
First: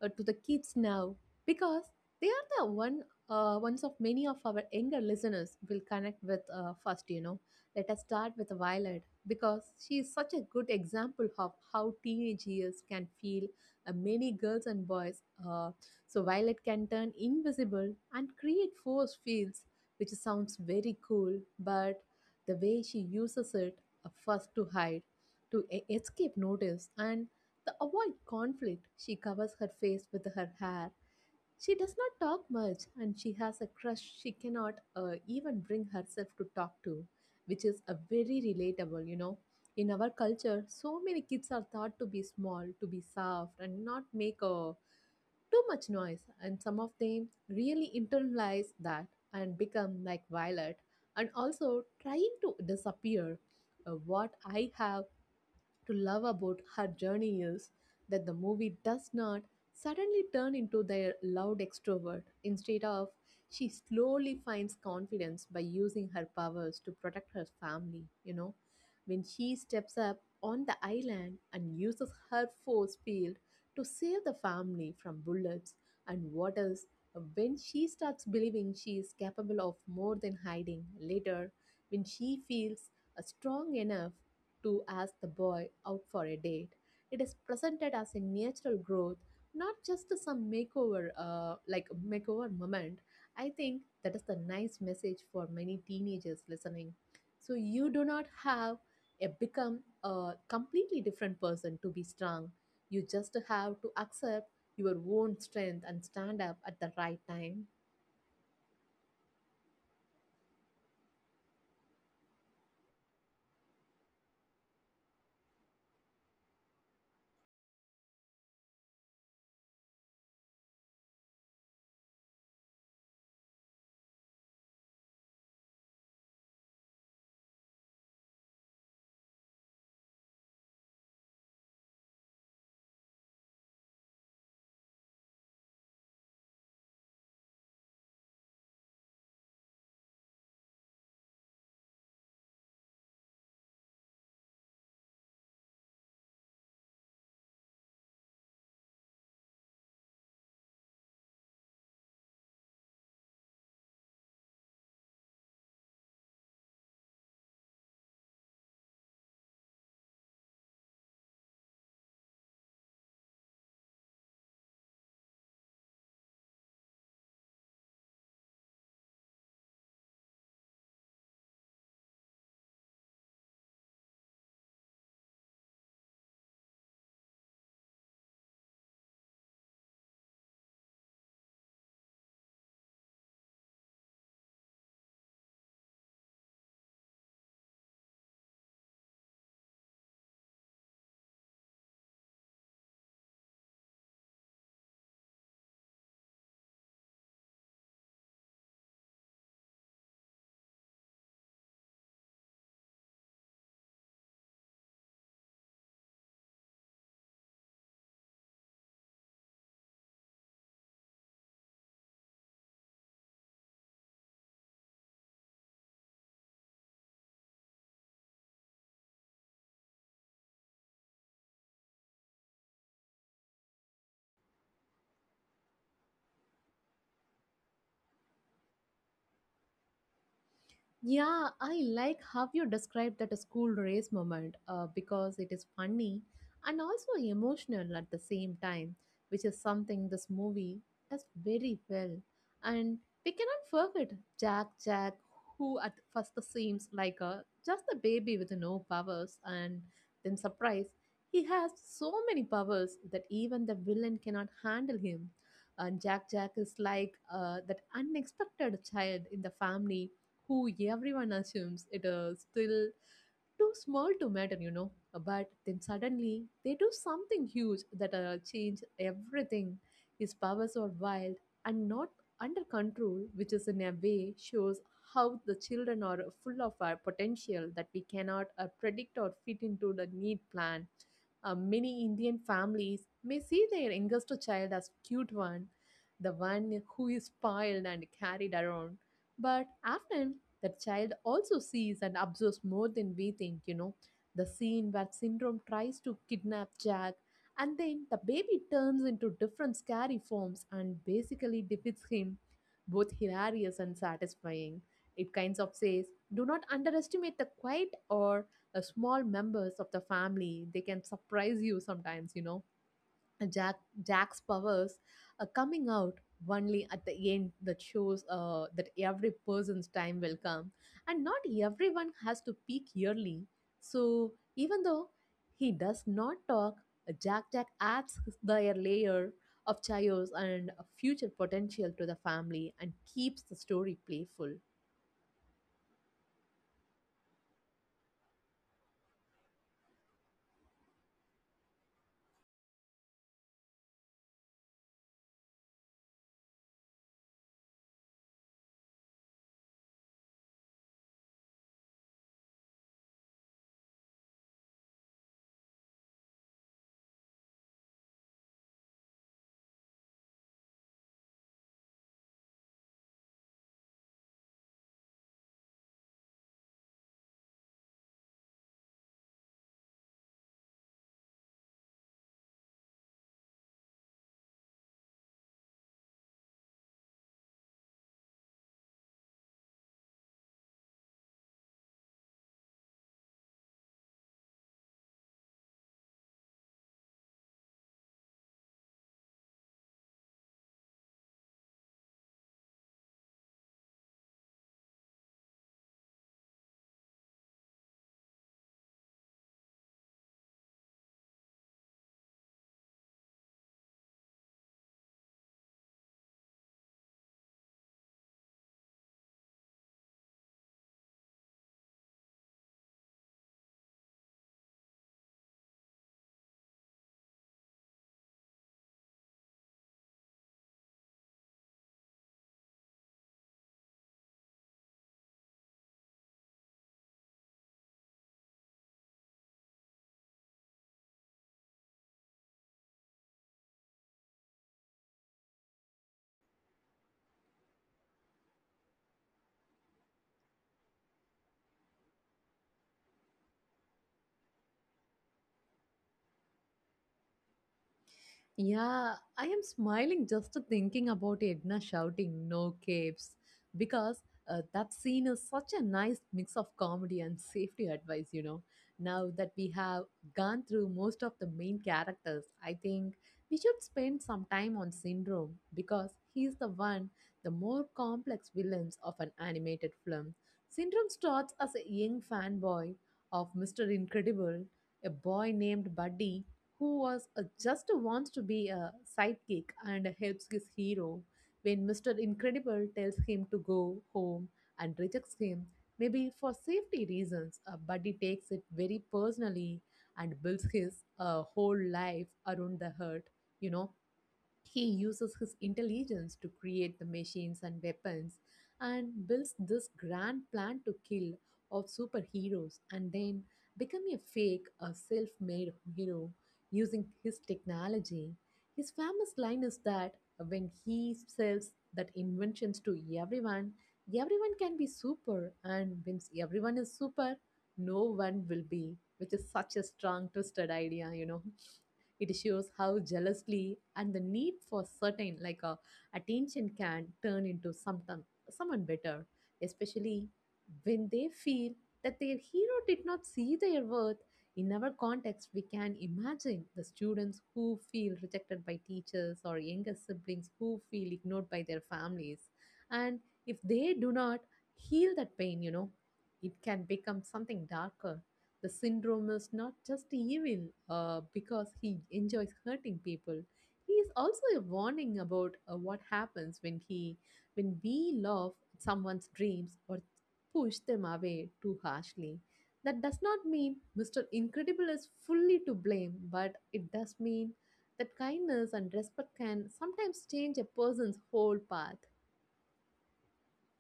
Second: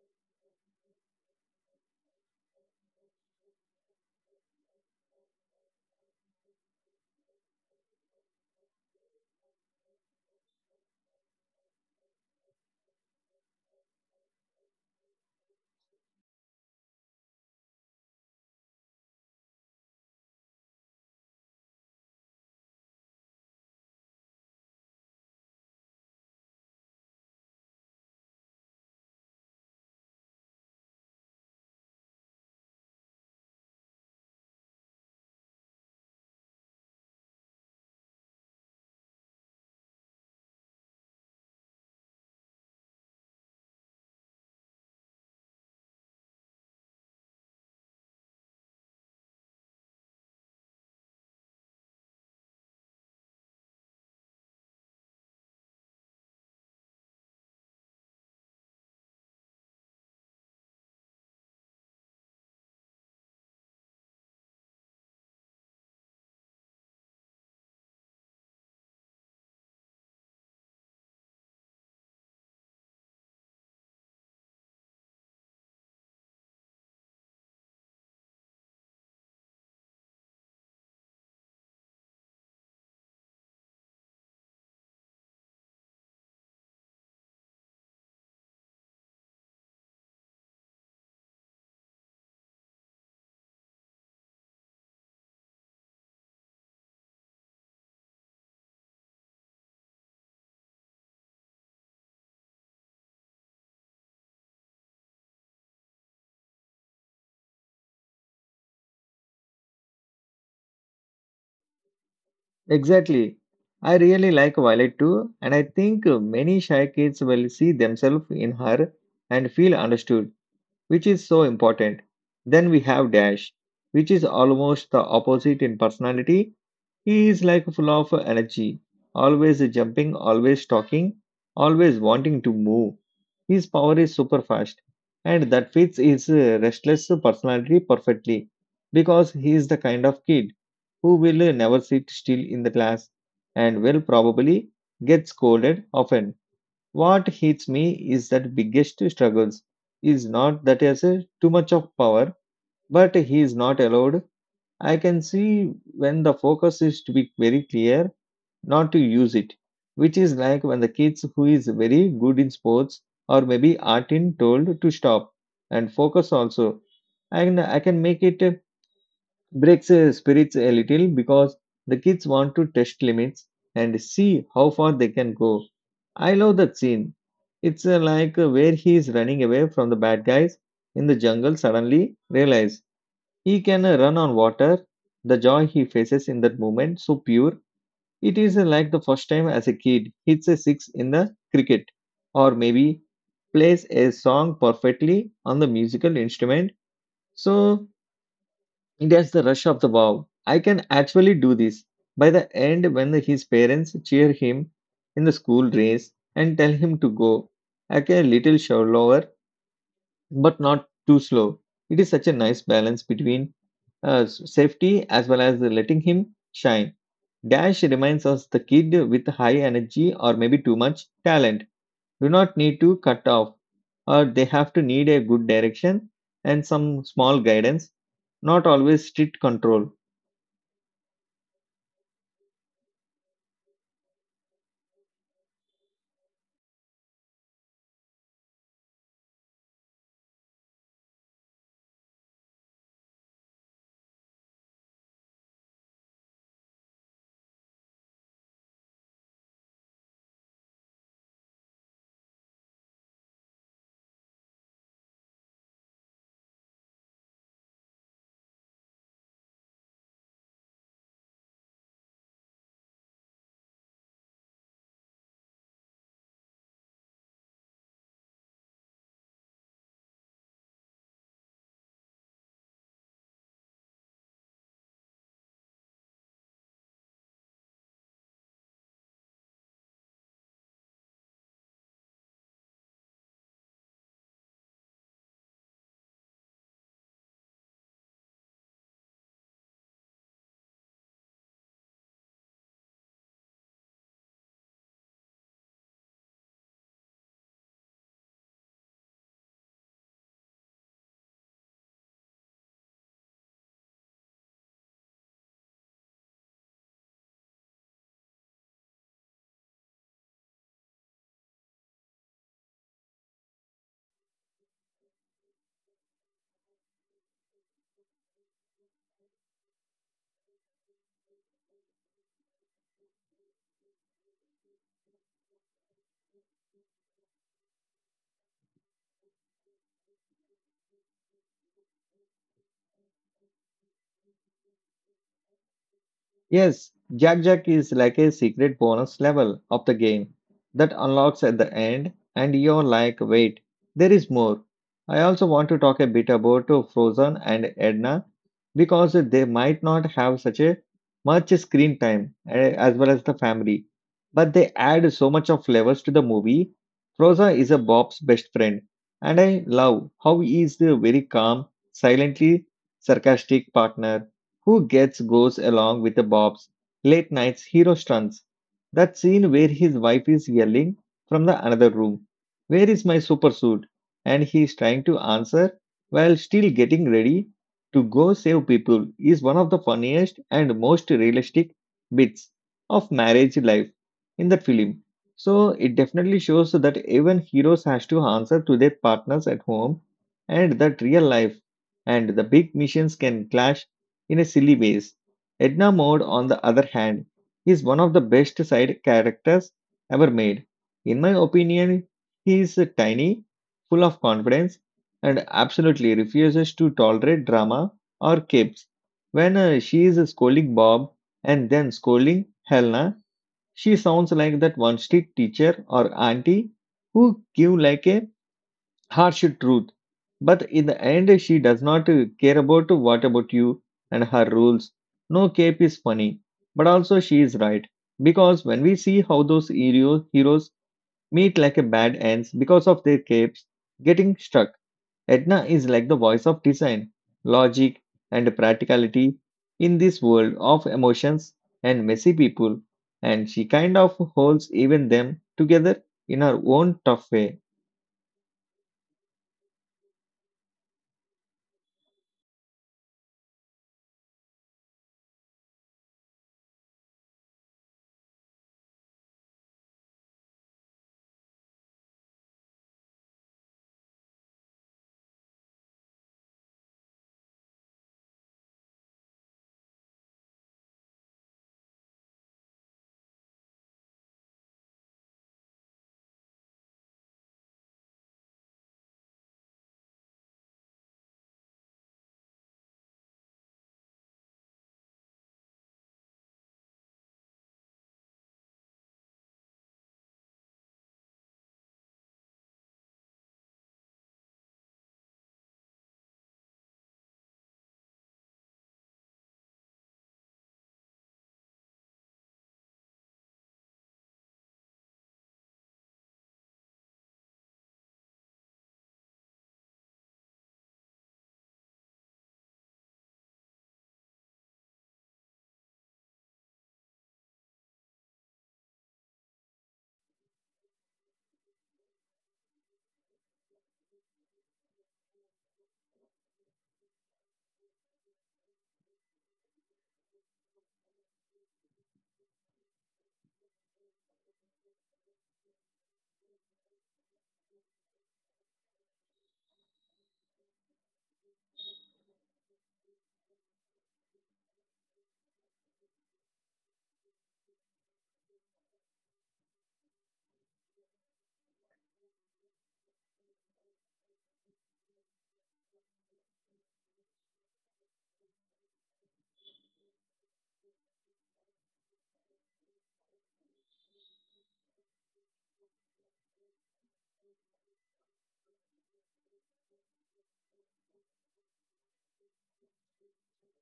[SPEAKER 2] to the kids now because they are the one ones of many of our younger listeners will connect with first. You know, let us start with Violet because she is such a good example of how teenage years can feel many girls and boys. Uh, so Violet can turn invisible and create force fields, which sounds very cool, but the way she uses it first to hide, to escape notice, and to avoid conflict. She covers her face with her hair. She does not talk much, and she has a crush she cannot even bring herself to talk to, which is a very relatable, you know. In our culture, so many kids are thought to be small, to be soft, and not make a too much noise, and some of them really internalize that and become like Violet and also trying to disappear. What I have to love about her journey is that the movie does not suddenly turn into their loud extrovert. Instead of, she slowly finds confidence by using her powers to protect her family, you know. When she steps up on the island and uses her force field to save the family from bullets and waters. When she starts believing she is capable of more than hiding later, when she feels strong enough to ask the boy out for a date. It is presented as a natural growth, not just some makeover, like makeover moment. I think that is the nice message for many teenagers listening. So you do not have a become a completely different person to be strong. You just have to accept your own strength and stand up at the right time.
[SPEAKER 1] Exactly. I really like Violet too, and I think many shy kids will see themselves in her and feel understood, which is so important. Then we have Dash, which is almost the opposite in personality. He is like full of energy, always jumping, always talking, always wanting to move. His power is super fast, and that fits his restless personality perfectly because he is the kind of kid who will never sit still in the class and will probably get scolded often. What hits me is that biggest struggles is not that as a too much of power, but he is not allowed. I can see when the focus is to be very clear, not to use it, which is like when the kids who is very good in sports or maybe art in told to stop and focus also. And I can make it breaks their spirits a little because the kids want to test limits and see how far they can go. I love that scene. It's like where he is running away from the bad guys in the jungle suddenly realize he can run on water. The joy he faces in that moment so pure. It is like the first time as a kid hits a six in the cricket or maybe plays a song perfectly on the musical instrument. So that's the rush of the wow. I can actually do this. By the end, when his parents cheer him in the school race and tell him to go, I can a little slower, but not too slow. It is such a nice balance between safety as well as letting him shine. Dash reminds us the kid with high energy or maybe too much talent do not need to cut off, or they have to need a good direction and some small guidance, not always strict control.
[SPEAKER 2] Yeah, I like how you described that school race moment because it is funny and also emotional at the same time, which is something this movie does very well. And we cannot forget Jack Jack, who at first seems like a just a baby with no powers, and then surprise, he has so many powers that even the villain cannot handle him. And Jack Jack is like that unexpected child in the family who everyone assumes it is still too small to matter, you know. But then suddenly they do something huge that change everything. His powers are wild and not under control, which is in a way shows how the children are full of our potential that we cannot predict or fit into the need plan. Many Indian families may see their youngest child as cute one, the one who is spoiled and carried around. But often the child also sees and observes more than we think, you know. The scene where Syndrome tries to kidnap Jack, and then the baby turns into different scary forms and basically defeats him, both hilarious and satisfying. It kinds of says, do not underestimate the quiet or small members of the family. They can surprise you sometimes, you know. Jack Jack's powers are coming out only at the end that shows that every person's time will come, and not everyone has to peak yearly. So even though he does not talk, Jack Jack adds their layer of chaos and future potential to the family and keeps the story playful.
[SPEAKER 1] Yes, Jack Jack is like a secret bonus level of the game that unlocks at the end, and you're like, wait, there is more. I also want to talk a bit about Frozen and Edna because they might not have such a much screen time as well as the family, but they add so much of flavors to the movie. Frozen is a Bob's best friend, and I love how he is the very calm, silently sarcastic partner who gets goes along with the Bob's late nights hero stunts. That scene where his wife is yelling from the another room, "Where is my super suit?" and he is trying to answer while still getting ready to go save people is one of the funniest and most realistic bits of marriage life in that film. So it definitely shows that even heroes has to answer to their partners at home and that real life and the big missions can clash in a silly ways. Edna Mode, on the other hand, is one of the best side characters ever made. In my opinion, he is tiny, full of confidence, and absolutely refuses to tolerate drama or capes. When she is scolding Bob and then scolding Helena, she sounds like that one street teacher or auntie who give like a harsh truth. But in the end, she does not care about what about you and her rules. No cape is funny, but also she is right. Because when we see how those heroes meet like a bad ends because of their capes, getting struck, Edna is like the voice of design, logic, and practicality in this world of emotions and messy people, and she kind of holds even them together in her own tough way.
[SPEAKER 2] Yeah, I am smiling just thinking about Edna shouting no capes because that scene is such a nice mix of comedy and safety advice, you know. Now that we have gone through most of the main characters, I think we should spend some time on Syndrome because he's the one, the more complex villains of an animated film. Syndrome starts as a young fanboy of Mr. Incredible, a boy named Buddy who was just wants to be a sidekick and helps his hero when Mr. Incredible tells him to go home and rejects him, maybe for safety reasons, but he takes it very personally and builds his whole life around the hurt. You know, he uses his intelligence to create the machines and weapons and builds this grand plan to kill of superheroes and then become a fake a self-made hero using his technology. His famous line is that when he sells that inventions to everyone, everyone can be super and when everyone is super, no one will be, which is such a strong twisted idea, you know. It shows how jealously and the need for certain like attention can turn into sometime, someone better, especially when they feel that their hero did not see their worth. In our context, we can imagine the students who feel rejected by teachers or younger siblings who feel ignored by their families. And if they do not heal that pain, you know, it can become something darker. The syndrome is not just evil because he enjoys hurting people. He is also a warning about what happens when we love someone's dreams or push them away too harshly. That does not mean Mr. Incredible is fully to blame, but it does mean that kindness and respect can sometimes change a person's whole path.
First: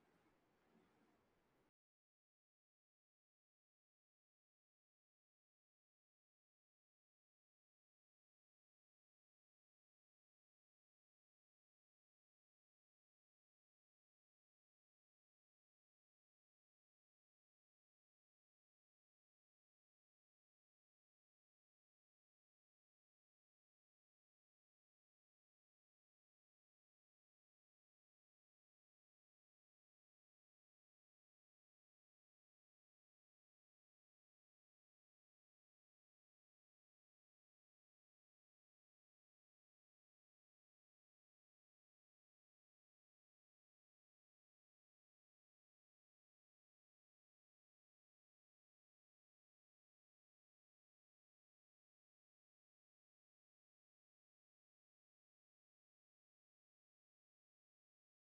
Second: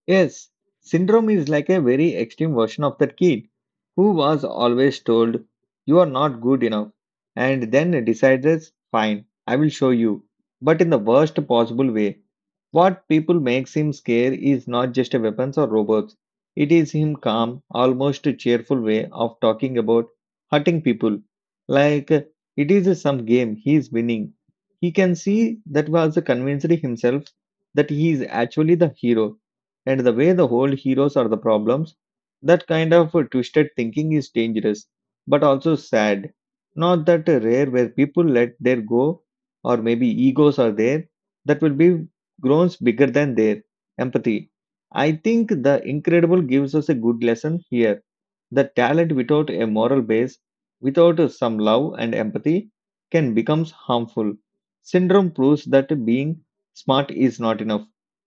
[SPEAKER 1] Yes, syndrome is like a very extreme version of that kid who was always told, "You are not good enough," and then decides, "Fine, I will show you," but in the worst possible way. What people makes him scare is not just a weapons or robots. It is him calm, almost cheerful way of talking about hurting people. Like it is some game he is winning. He can see that was convinced himself that he is actually the hero and the way the whole heroes are the problems, that kind of twisted thinking is dangerous, but also sad. Not that rare where people let their go, or maybe egos are there, that will be groans bigger than their empathy. I think The Incredible gives us a good lesson here. The talent without a moral base, without some love and empathy, can become harmful. Syndrome proves that being smart is not enough.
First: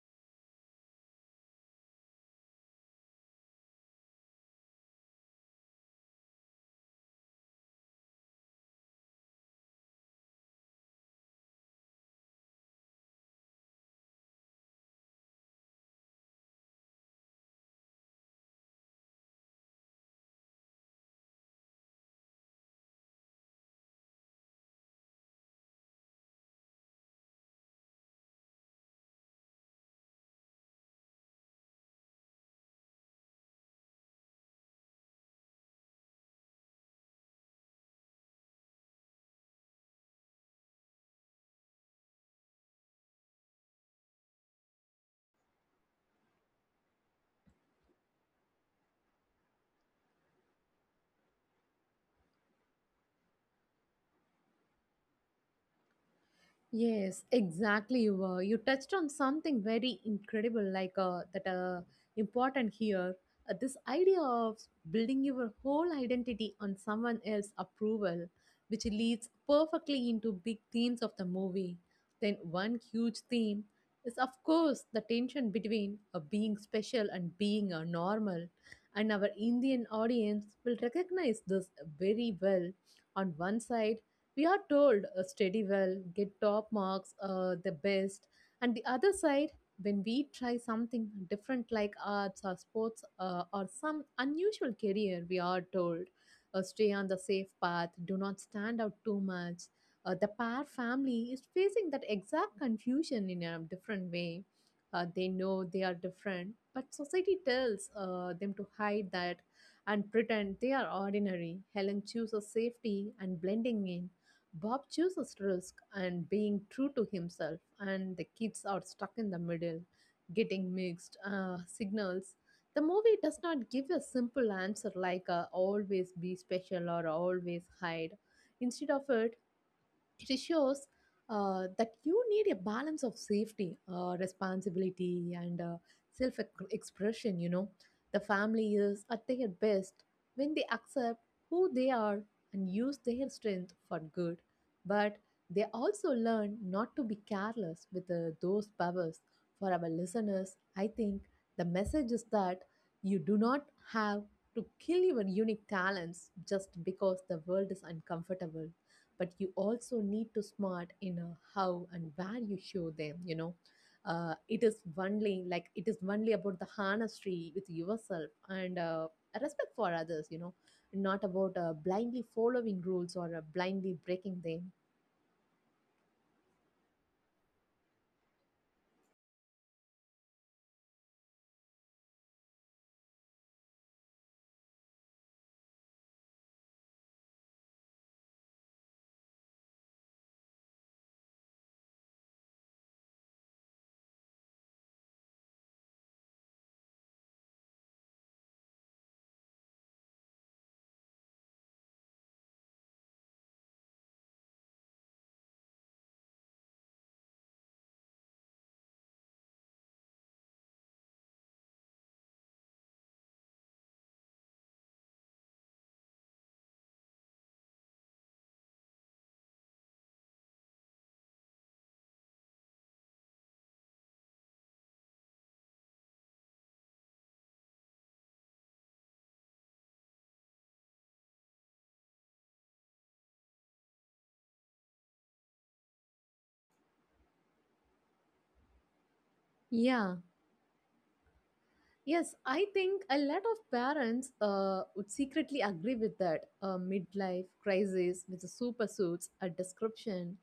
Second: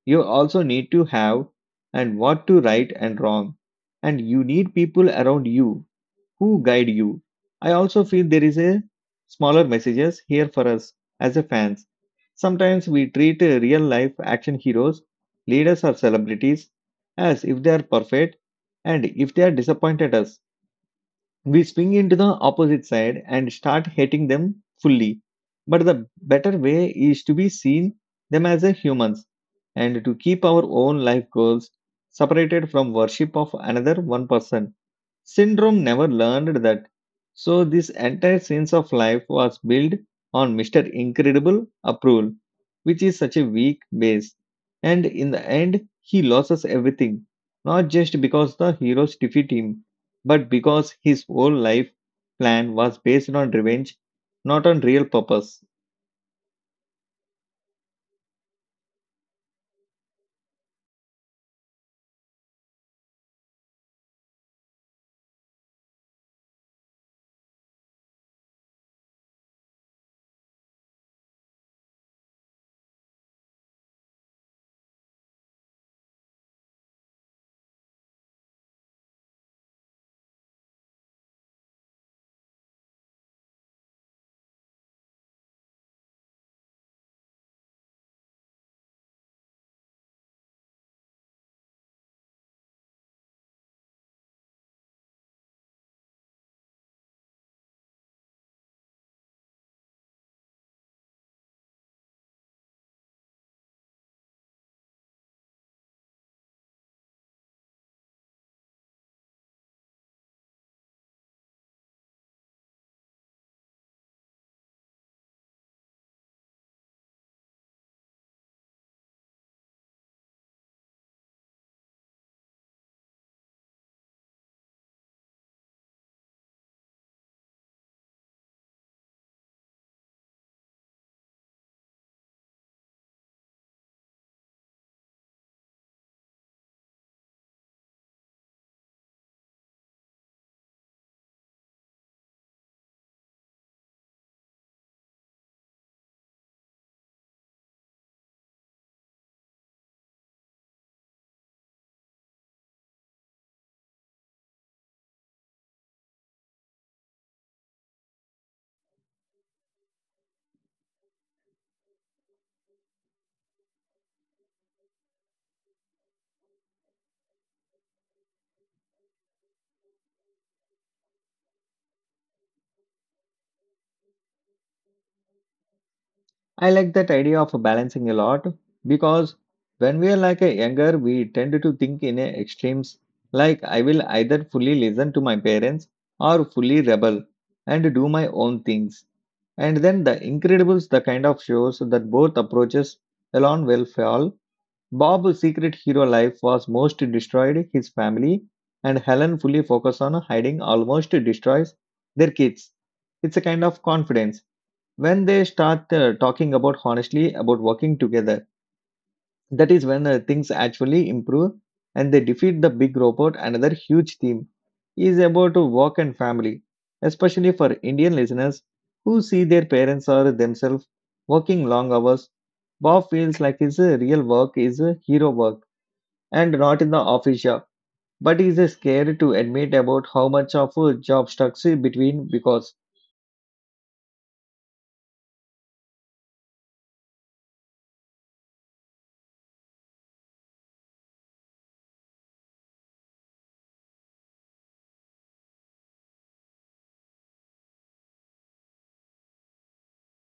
[SPEAKER 1] You also need to have and what to right and wrong. And you need people around you who guide you. I also feel there is a smaller messages here for us as a fans. Sometimes we treat real life action heroes, leaders or celebrities as if they are perfect and if they are disappointed us we swing into the opposite side and start hating them fully. But the better way is to be seen them as a humans and to keep our own life goals separated from worship of another one person. Syndrome never learned that. So this entire sense of life was built on Mr. Incredible approval, which is such a weak base. And in the end, he loses everything, not just because the heroes defeat him, but because his whole life plan was based on revenge, not on real purpose.
[SPEAKER 2] Yes, exactly. You were. You touched on something very incredible, like that important here. This idea of building your whole identity on someone else's approval, which leads perfectly into big themes of the movie. Then one huge theme is, of course, the tension between being special and being normal. And our Indian audience will recognize this very well. On one side, we are told study well, get top marks, the best. And the other side, when we try something different like arts or sports or some unusual career, we are told stay on the safe path, do not stand out too much. The pair family is facing that exact confusion in a different way. They know they are different, but society tells them to hide that and pretend they are ordinary. Helen chooses safety and blending in, Bob chooses risk and being true to himself, and the kids are stuck in the middle, getting mixed signals. The movie does not give a simple answer like always be special or always hide. Instead of it, it shows that you need a balance of safety, responsibility, and self expression. You know, the family is at their best when they accept who they are and use their strength for good. But they also learn not to be careless with those powers. For our listeners, I think the message is that you do not have to kill your unique talents just because the world is uncomfortable, but you also need to smart in a how and where you show them, you know. It is only like it is only about the honesty with yourself and respect for others, you know, not about blindly following rules or blindly breaking them.
[SPEAKER 1] I like that idea of balancing a lot because when we are like a younger, we tend to think in a extremes like I will either fully listen to my parents or fully rebel and do my own things. And then the Incredibles, the kind of shows that both approaches alone will fail. Bob's secret hero life was most destroyed his family, and Helen fully focused on hiding almost destroys their kids. It's a kind of confidence when they start talking about honestly about working together. That is when things actually improve and they defeat the big robot. Another huge theme is about work and family, especially for Indian listeners who see their parents or themselves working long hours. Bob feels like his real work is hero work and not in the office job, but he is scared to admit about how much of a job stuck between because
[SPEAKER 2] Yeah. Yes, I think a lot of parents would secretly agree with that midlife crisis with the super suits, a description.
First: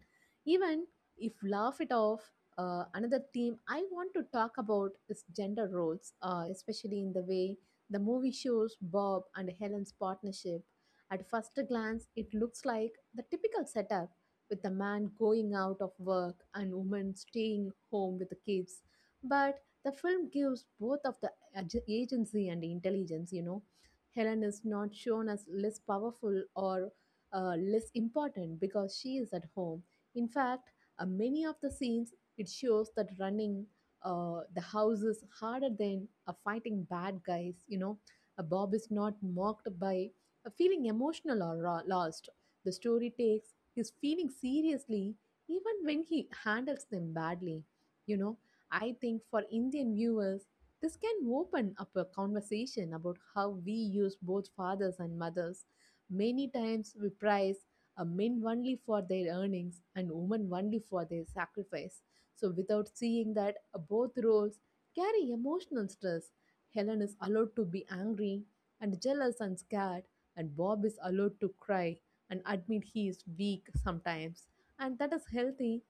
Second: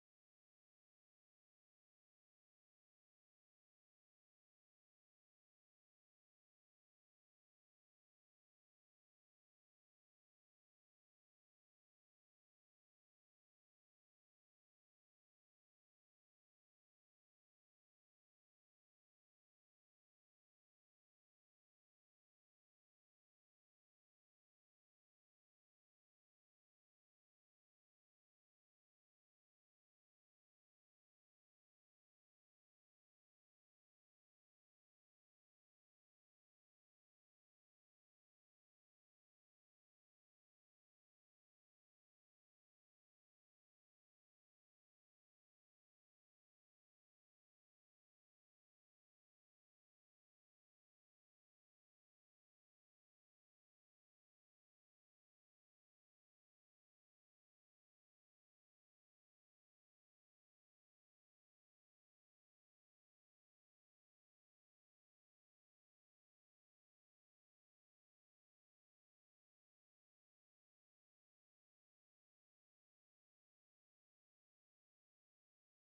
[SPEAKER 2] Even if laugh it off, another theme I want to talk about is gender roles, especially in the way the movie shows Bob and Helen's partnership. At first glance, it looks like the typical setup with the man going out of work and woman staying home with the kids. But the film gives both of the agency and intelligence. Helen is not shown as less powerful or less important because she is at home. In fact, many of the scenes it shows that running the house is harder than fighting bad guys. Bob is not mocked by feeling emotional or lost. The story takes his feelings seriously even when he handles them badly you know I think for Indian viewers, this can open up a conversation about how we use both fathers and mothers. Many times we prize a men only for their earnings and women only for their sacrifice. So, without seeing that both roles carry emotional stress, Helen is allowed to be angry and jealous and scared, and Bob is allowed to cry and admit he is weak sometimes. And that is healthy.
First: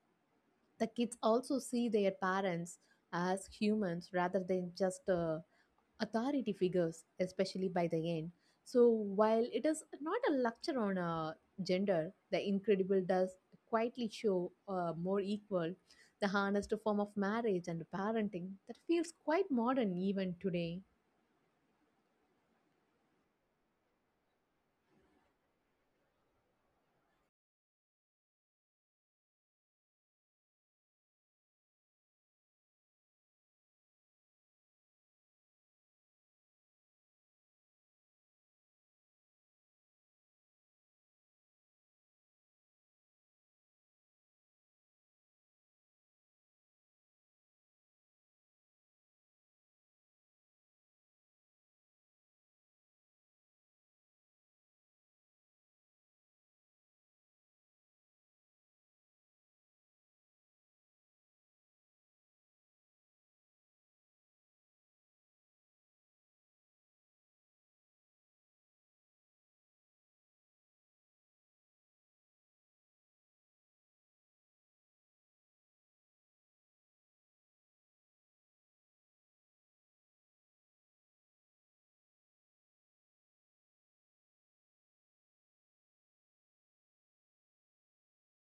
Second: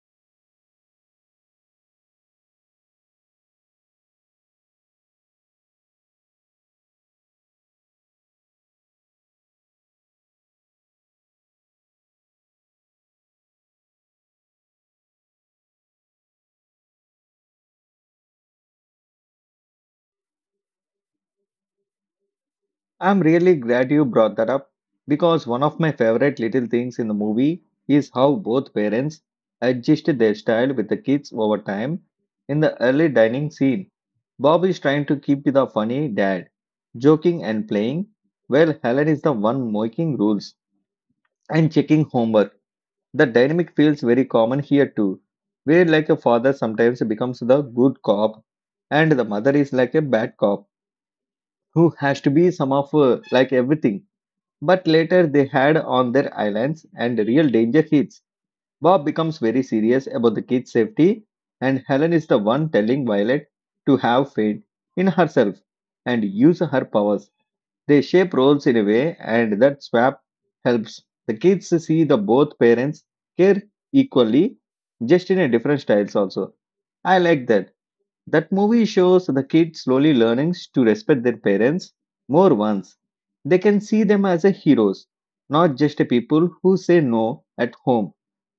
[SPEAKER 2] The kids also see their parents as humans rather than just authority figures, especially by the end. So, while it is not a lecture on gender, The Incredible does quietly show a more equal, the honest form of marriage and parenting that feels quite modern even today.
[SPEAKER 1] I'm really glad you brought that up, because one of my favorite little things in the movie is how both parents adjusted their style with the kids over time. In the early dining scene, Bob is trying to keep the funny dad, joking and playing, while Helen is the one making rules and checking homework. The dynamic feels very common here too, where like a father sometimes becomes the good cop and the mother is like a bad cop who has to be some of like everything, but later they had on their islands and real danger hits. Bob becomes very serious about the kids' safety, and Helen is the one telling Violet to have faith in herself and use her powers. They shape roles in a way, and that swap helps the kids see the both parents care equally, just in a different styles also. I like that. That movie shows the kids slowly learning to respect their parents more once they can see them as a heroes, not just a people who say no at home.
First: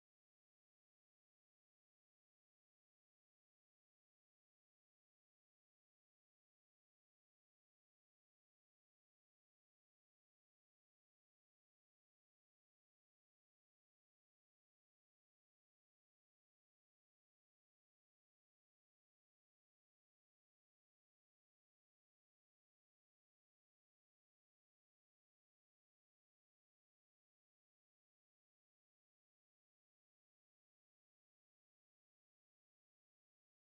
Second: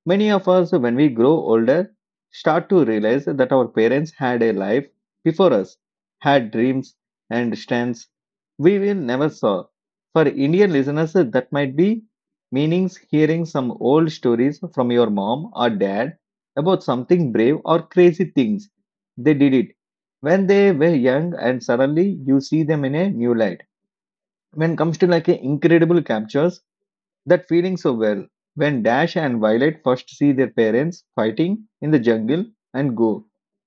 [SPEAKER 1] Many of us, when we grow older, start to realize that our parents had a life before us, had dreams and strengths we will never saw. For Indian listeners, that might be meanings hearing some old stories from your mom or dad about something brave or crazy things they did it when they were young, and suddenly you see them in a new light. When it comes to like a incredible captures, that feeling so well. When Dash and Violet first see their parents fighting in the jungle and go,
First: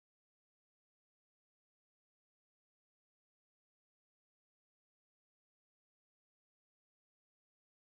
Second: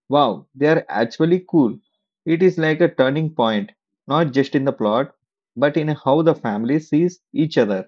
[SPEAKER 1] wow, they are actually cool. It is like a turning point, not just in the plot, but in how the family sees each other.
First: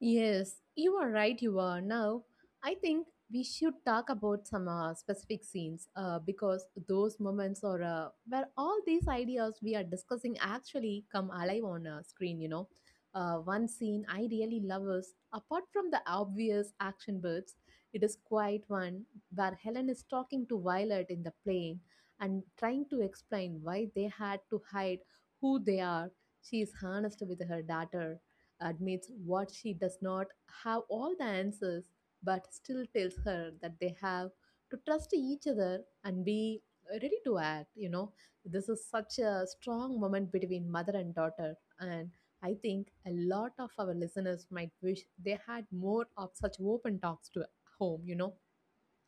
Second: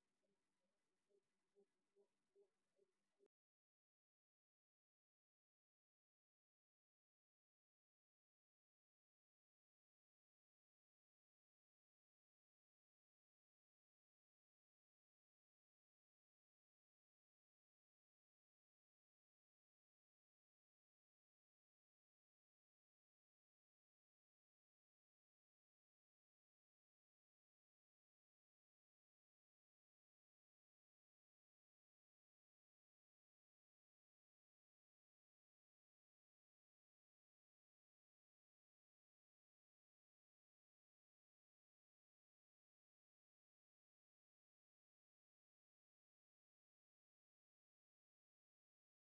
[SPEAKER 2] Yes, you are right, you are. Now, I think we should talk about some specific scenes because those moments are where all these ideas we are discussing actually come alive on a screen, you know. One scene I really love is, apart from the obvious action bits, it is quite one where Helen is talking to Violet in the plane and trying to explain why they had to hide who they are. She is honest with her daughter admits what she does not have all the answers, but still tells her that they have to trust each other and be ready to act. You know, this is such a strong moment between mother and daughter, and I think a lot of our listeners might wish they had more of such open talks to home. You know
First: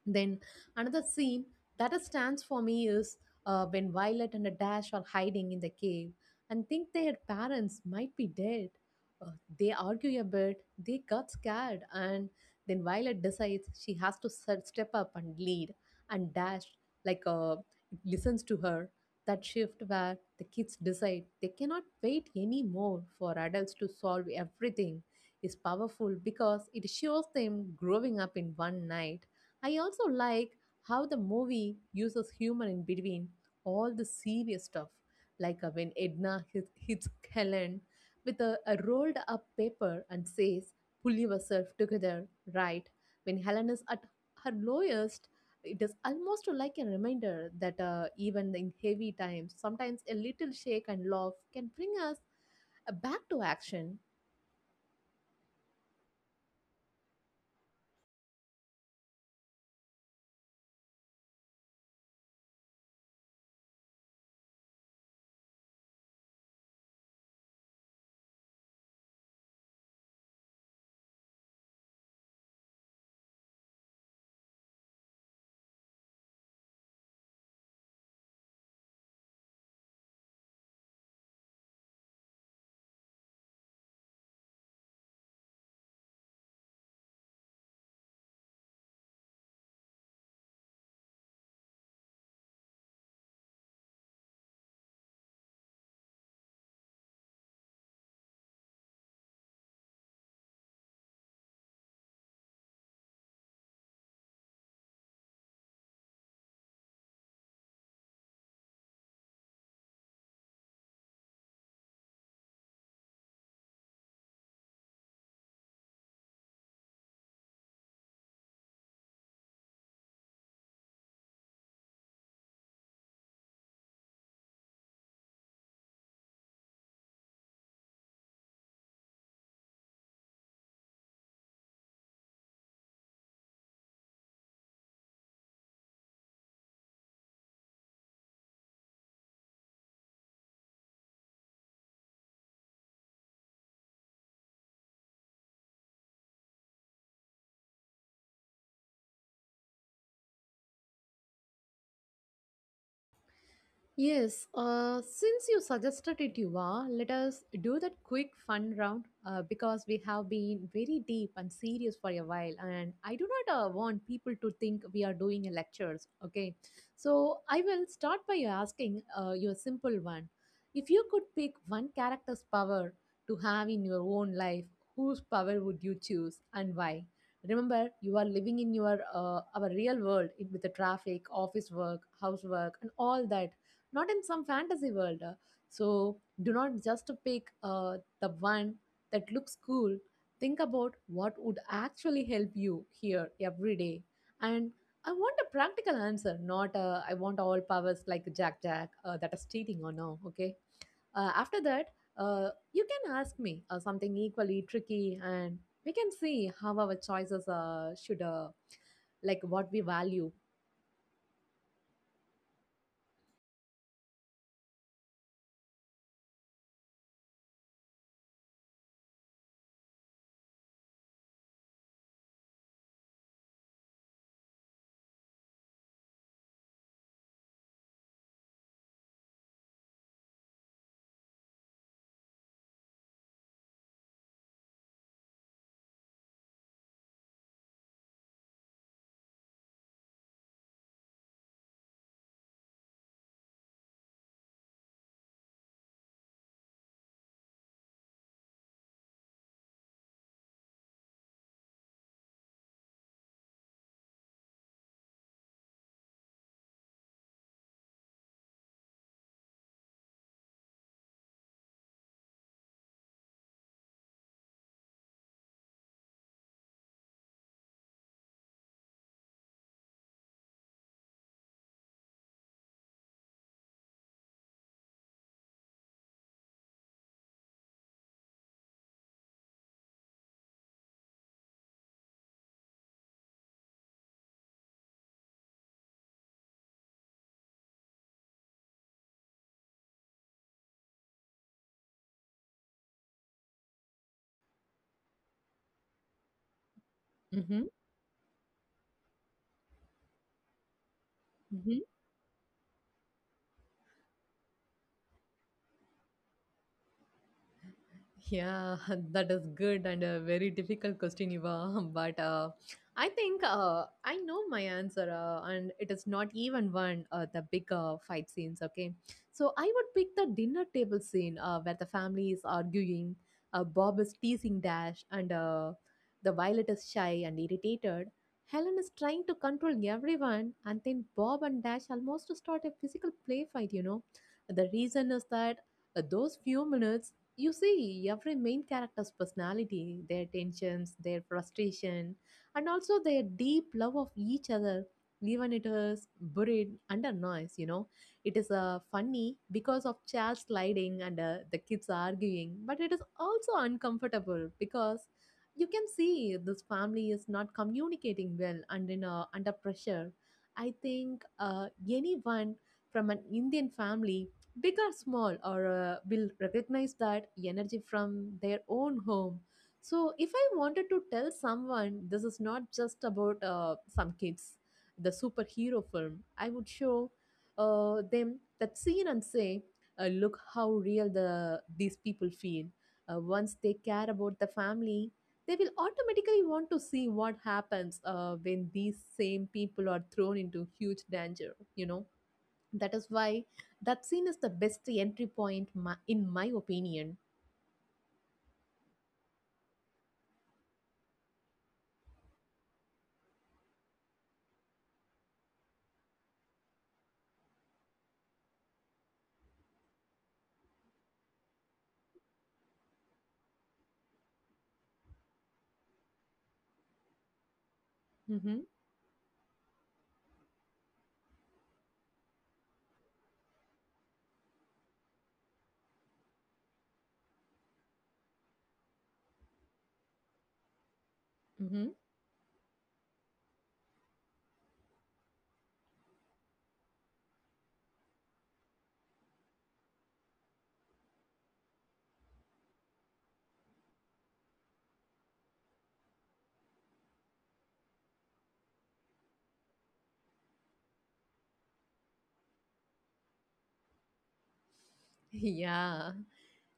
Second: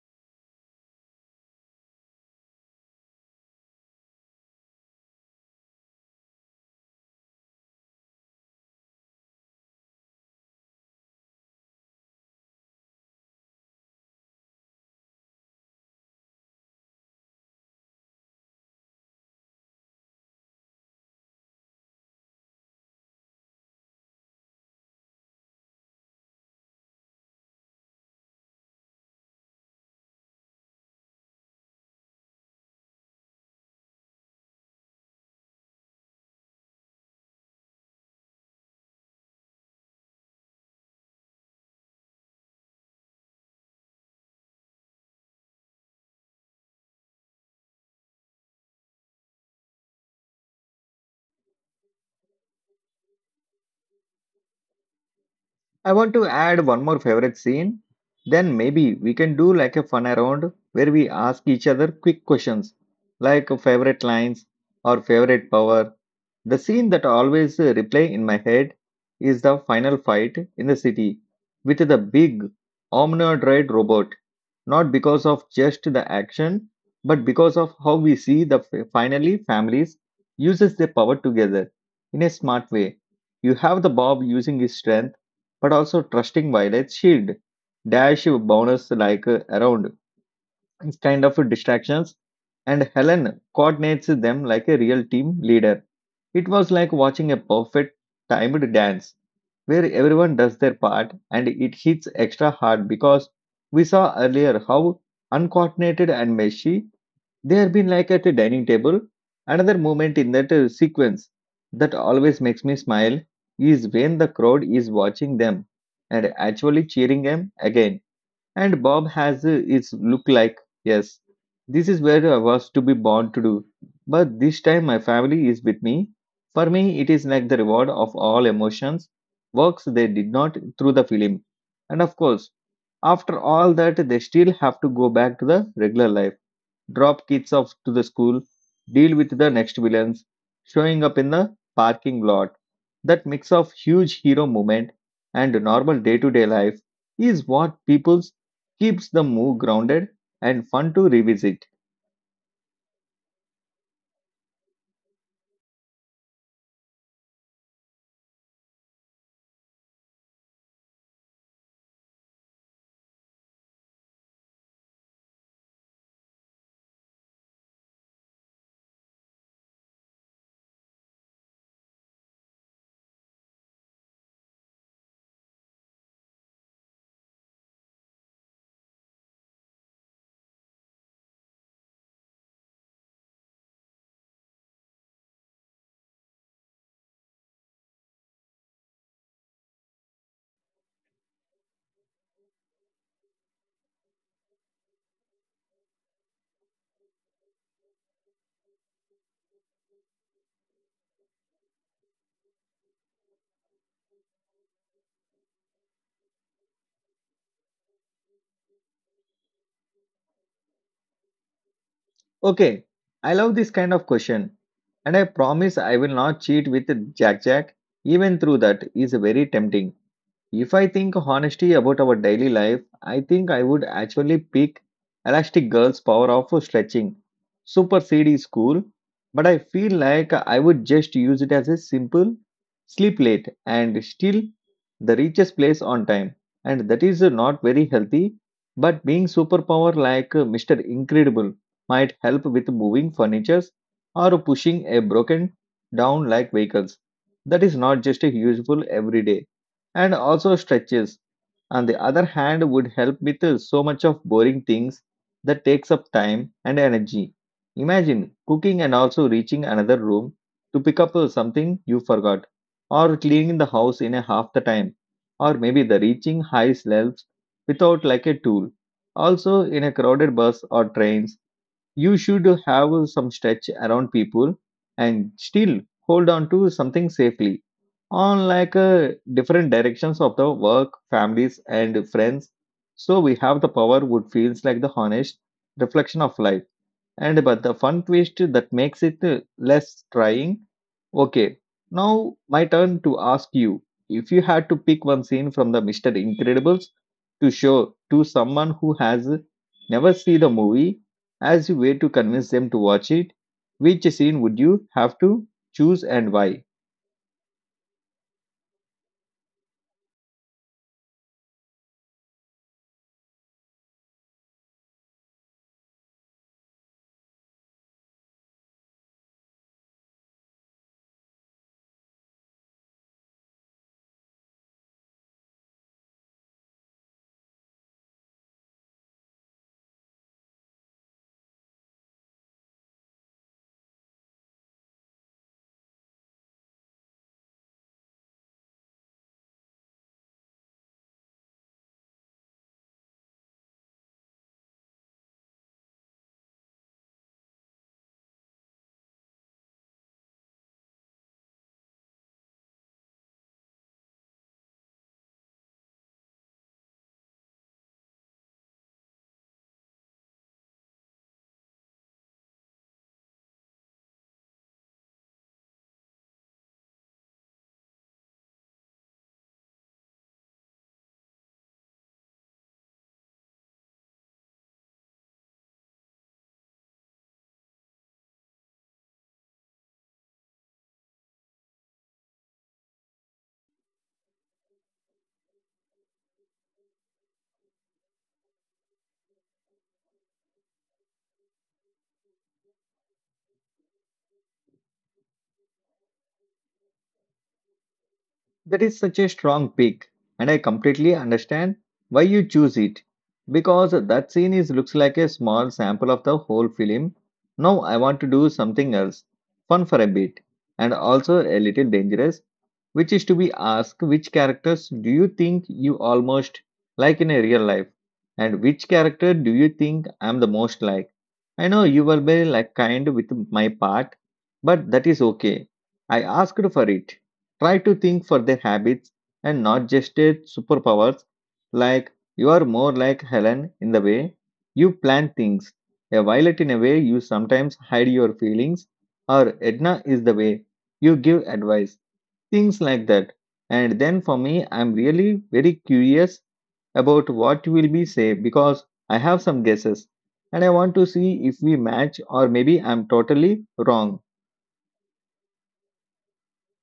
[SPEAKER 2] then another scene that stands for me is when Violet and Dash are hiding in the cave and think their parents might be dead. Uh, they argue a bit, they got scared, and then Violet decides she has to step up and lead. And Dash, like, uh, listens to her. That shift where the kids decide they cannot wait anymore for adults to solve everything is powerful because it shows them growing up in one night. I also like how the movie uses humor in between all the serious stuff, like when Edna hits Helen with a rolled up paper and says, Pull yourself together, right? When Helen is at her lowest, it is almost like a reminder that even in heavy times, sometimes a little shake and laugh can bring us back to action.
[SPEAKER 1] I want to add one more favorite scene. Then maybe we can do like a fun around where we ask each other quick questions like favorite lines or favorite power. The scene that always replay in my head is the final fight in the city with the big omnidroid robot. Not because of just the action, but because of how we see the finally families uses their power together in a smart way. You have the Bob using his strength, but also trusting Violet's shield. Dash bonus like around kind of distractions, and Helen coordinates them like a real team leader. It was like watching a perfect timed dance where everyone does their part, and it hits extra hard because we saw earlier how uncoordinated and messy they have been like at a dining table. Another moment in that sequence that always makes me smile is when the crowd is watching them and actually cheering them again, and Bob has its look like, yes, this is where I was to be born to do. But this time my family is with me. For me, it is like the reward of all emotions, works they did not through the film. And of course, after all that, they still have to go back to the regular life, drop kids off to the school, deal with the next villains, showing up in the parking lot. That mix of huge hero moment and normal day to day life is what people's keeps the move grounded and fun to revisit.
[SPEAKER 2] Yes, since you suggested it, Yuva, let us do that quick fun round because we have been very deep and serious for a while, and I do not want people to think we are doing lectures. Okay, so I will start by asking you a simple one. If you could pick one character's power to have in your own life, whose power would you choose and why? Remember, you are living in your our real world with the traffic, office work, housework, and all that not in some fantasy world. So do not just pick the one that looks cool. Think about what would actually help you here every day. And I want a practical answer, not I want all powers like Jack Jack that is cheating or no. Okay. After that, you can ask me something equally tricky, and we can see how our choices should like what we value.
[SPEAKER 1] Okay, I love this kind of question, and I promise I will not cheat with Jack Jack, even through that is very tempting. If I think honestly about our daily life, I think I would actually pick Elastic Girl's power of stretching. Super seed is cool, but I feel like I would just use it as a simple sleep late and still the richest place on time. And that is not very healthy, but being superpower like Mr. Incredible might help with moving furnitures or pushing a broken down like vehicles. That is not just useful every day, and also stretches on the other hand would help with so much of boring things that takes up time and energy. Imagine cooking and also reaching another room to pick up something you forgot, or cleaning the house in a half the time, or maybe the reaching high slopes without like a tool. Also in a crowded bus or trains you should have some stretch around people and still hold on to something safely on like different directions of the work families and friends. So we have the power would feels like the honest reflection of life and but the fun twist that makes it less trying. Okay, now my turn to ask you, if you had to pick one scene from the Mr. Incredibles to
[SPEAKER 2] Mm-hmm.
[SPEAKER 1] show to someone who has never seen the movie as a
[SPEAKER 2] Mm-hmm.
[SPEAKER 1] way to convince them to watch it, which scene would you have to choose and why?
[SPEAKER 2] Yeah, that is good and a very difficult question, Eva. But I think I know my answer, and it is not even one the big fight scenes. Okay, so I would pick the dinner table scene where the family is arguing, Bob is teasing Dash, and the Violet is shy and irritated. Helen is trying to control everyone, and then Bob and Dash almost start a physical play fight. You know, the reason is that those few minutes you see, every main character's personality, their tensions, their frustration, and also their deep love of each other, even it is buried under noise, you know. It is funny because of chair sliding and the kids arguing, but it is also uncomfortable because you can see this family is not communicating well and under pressure. I think anyone from an Indian family big or small, or will recognize that energy from their own home. So, if I wanted to tell someone this is not just about some kids, the superhero film, I would show them that scene and say, look how real the these people feel. Once they care about the family, they will automatically want to see what happens when these same people are thrown into huge danger. You know that is why that scene is the best entry point, my, in my opinion.
[SPEAKER 1] That is such a strong pick, and I completely understand why you choose it. Because that scene is looks like a small sample of the whole film. Now I want to do something else, fun for a bit, and also a little dangerous, which is to be asked which characters do you think you almost like in a real life, and
[SPEAKER 2] Mm-hmm.
[SPEAKER 1] which character do you think I'm the most like? I know you were very like kind with my part, but that is okay. I asked for it. Try to think for their habits and not just their superpowers.
[SPEAKER 2] Mm-hmm.
[SPEAKER 1] Like you are more like Helen in the way you plan things, a Violet in a way you sometimes hide your feelings, or Edna is the way you give advice, things like that. And then for me, I'm really very curious about what you will be say, because I have some guesses and I want to see if we match or maybe I'm totally wrong.
[SPEAKER 2] Yeah.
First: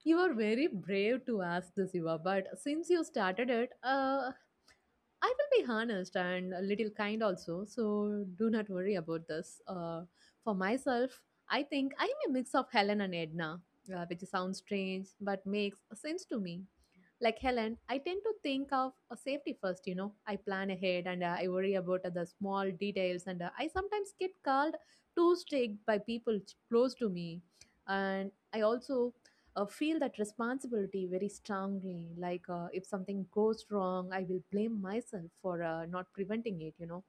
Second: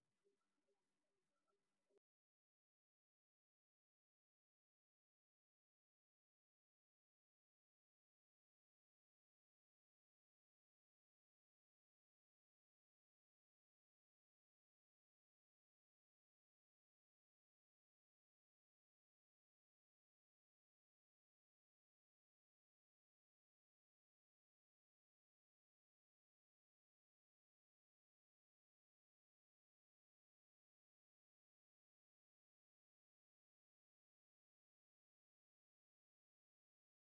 [SPEAKER 2] You are very brave to ask this, Eva, but since you started it, I will be honest and a little kind also, so do not worry about this. For myself, I think I am a mix of Helen and Edna, which sounds strange but makes sense to me. Like Helen, I tend to think of a safety first, you know. I plan ahead and I worry about the small details, and I sometimes get called too strict by people close to me. And I also feel that responsibility very strongly. Like if something goes wrong, I will blame myself for not preventing it, you know.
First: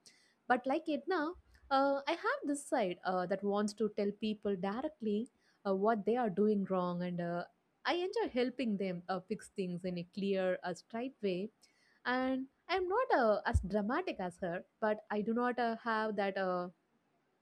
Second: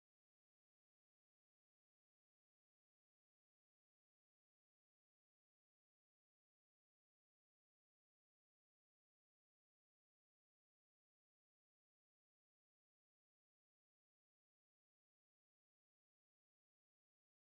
[SPEAKER 2] But like Edna, I have this side that wants to tell people directly what they are doing wrong, and I enjoy helping them fix things in a clear, straight way. And I'm not as dramatic as her, but I do not have that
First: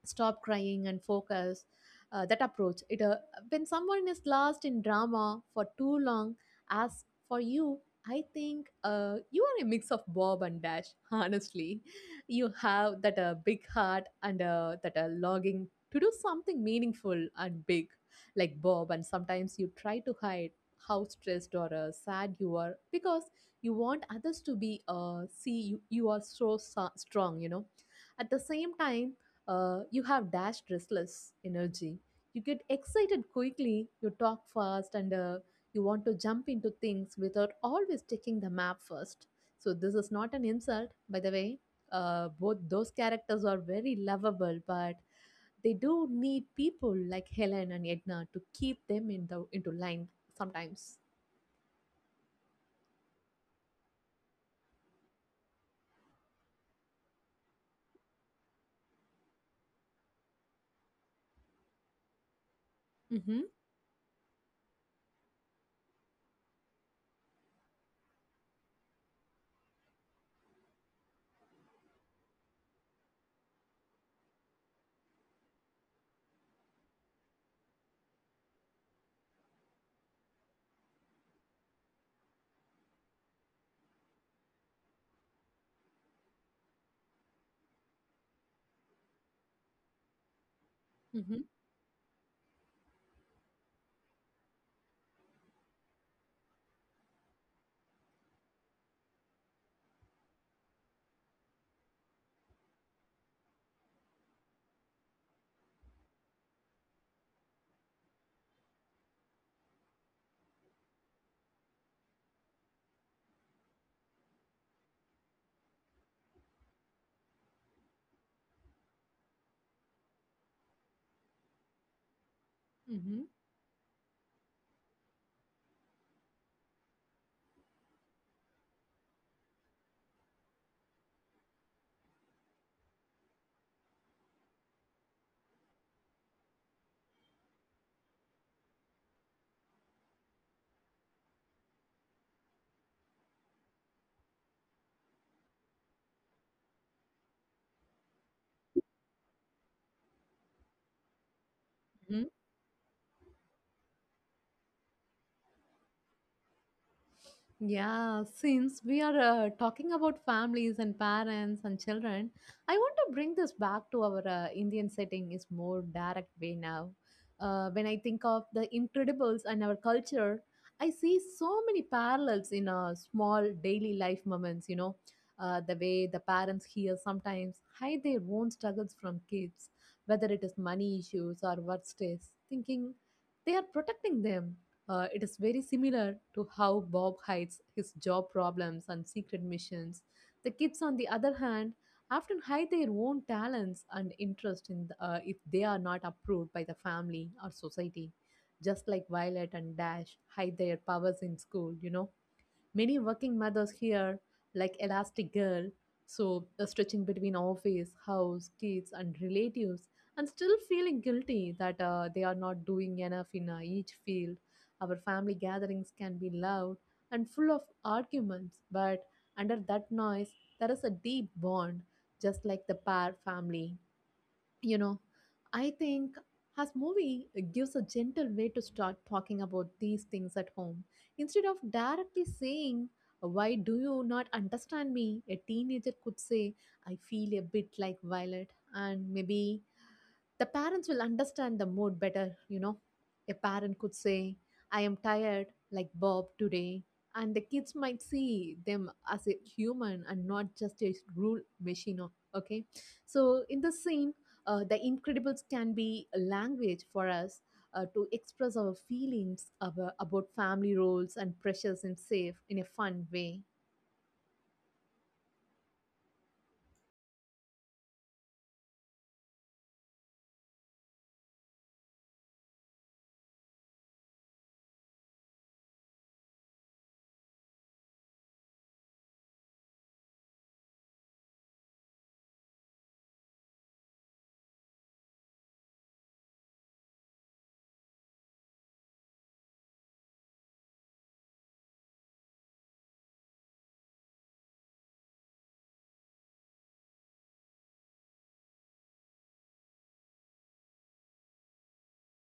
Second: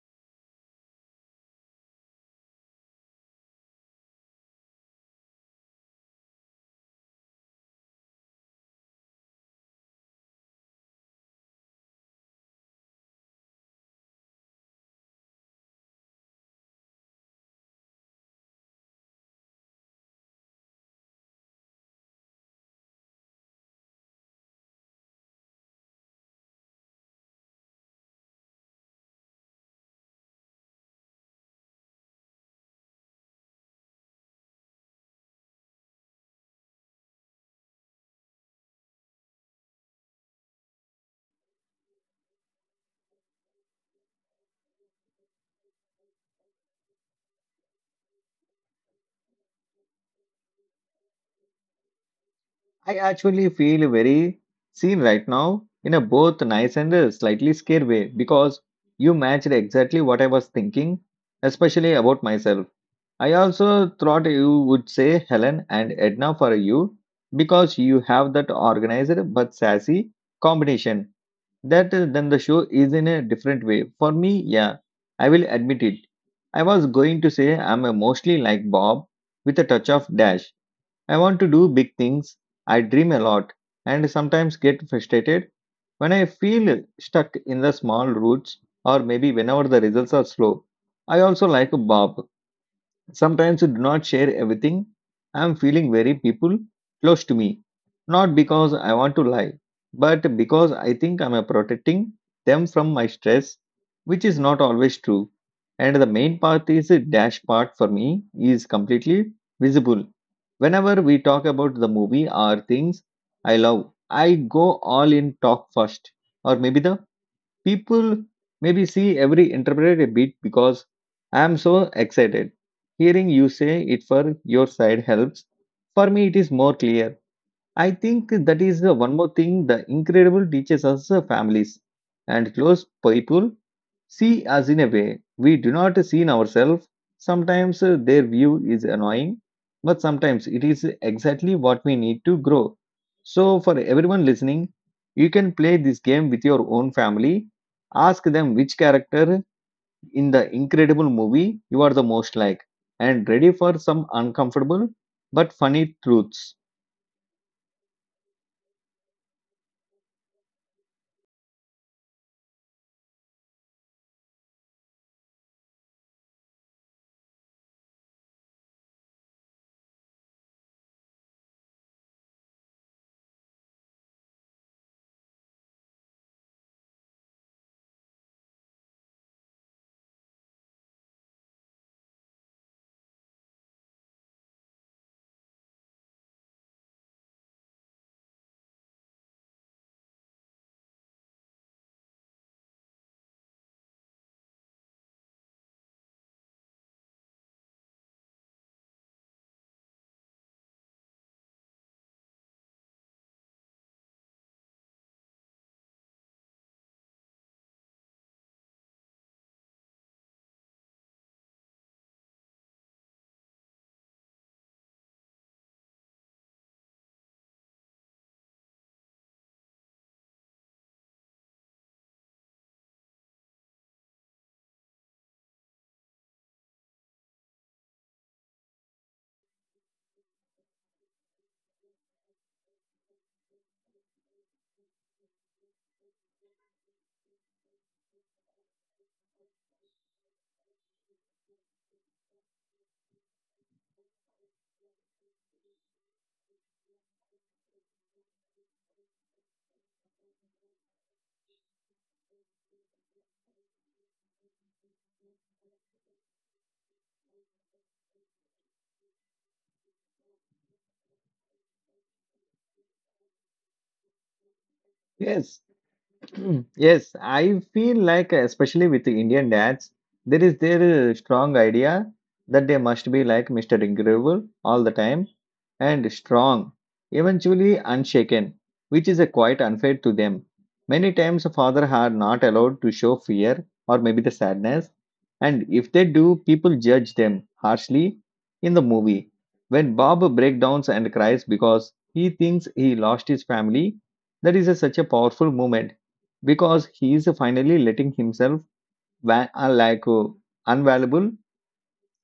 [SPEAKER 2] stop crying and focus that approach it when someone is lost in drama for too long. As for you, I think you are a mix of Bob and Dash, honestly. You have that big heart and that longing to do something meaningful and big like Bob, and sometimes you try to hide how stressed or sad you are because you want others to be see you, you are so strong, you know. At the same time, you have Dash restless energy. You get excited quickly, you talk fast, and you want to jump into things without always checking the map first. So, this is not an insult, by the way. Both those characters are very lovable, but they do need people like Helen and Edna to keep them in into line sometimes.
[SPEAKER 1] I actually feel very seen right now in a both nice and a slightly scared way because you matched exactly what I was thinking, especially about myself. I
[SPEAKER 2] Mm-hmm.
[SPEAKER 1] also thought you would say Helen and Edna for you because you have that organized but sassy combination. That then the show is in a different way. For me, yeah, I will admit it. I was going to say I'm a mostly like Bob with a touch of Dash. I want to do big things, I dream a lot, and sometimes get frustrated when I feel stuck in the small routes, or maybe whenever the results are slow. I
[SPEAKER 2] Mm-hmm.
[SPEAKER 1] also like Bob. Sometimes you do not share everything. I am feeling very people close to me. Not because I want to lie, but because I think I am protecting them from my stress, which is not always true. And the main part is the Dash part for me is completely visible. Whenever we talk about the movie or things I love, I go all in talk first, or maybe the people maybe see every interpret a bit because I'm so excited.
[SPEAKER 2] Mm-hmm.
[SPEAKER 1] Hearing you say it for your side helps. For me, it is more clear. I think that is the one more thing the incredible teaches us, families and close people see us in a way we do not see in ourselves. Sometimes their view is annoying, but sometimes it is exactly what we need to grow. So, for everyone listening, you can play this game with your own family. Ask them which character in the incredible movie you are the most like, and ready for some uncomfortable but funny truths.
[SPEAKER 2] Yeah, since we are talking about families and parents and children, I want to bring this back to our Indian setting is more direct way now. When I think of the Incredibles and our culture, I see so many parallels in small daily life moments. You know, the way the parents here sometimes hide their own struggles from kids, whether it is money issues or work stress, thinking they are protecting them it is very similar to how Bob hides his job problems and secret missions. The kids, on the other hand, often hide their own talents and interest in the, if they are not approved by the family or society, just like Violet and Dash hide their powers in school, you know. Many working mothers here, like Elastic Girl, so stretching between office, house, kids, and relatives, and still feeling guilty that they are not doing enough in each field. Our family gatherings can be loud and full of arguments, but under that noise, there is a deep bond, just like the Parr family, you know. I think as movie gives a gentle way to start talking about these things at home instead of directly saying why do you not understand me, a teenager could say I feel a bit like Violet and maybe the parents will understand the mood better, you know. A parent could say, I am tired, like Bob today, and the kids might see them as a human and not just a rule machine, okay? So, in the scene, the Incredibles can be a language for us to express our feelings about family roles and pressures in safe in a fun way.
[SPEAKER 1] Yes. Yes, I feel like, especially with the Indian dads, there is their strong idea that they must be like Mr. Incredible all the time and strong, eventually unshaken, which is quite unfair to them. Many times, a father are not allowed to show fear or maybe the sadness, and if they do, people judge them harshly in the movie. When Bob breakdowns and cries because he thinks he lost his family, that is a, such a powerful moment because he is finally letting himself like unvaluable.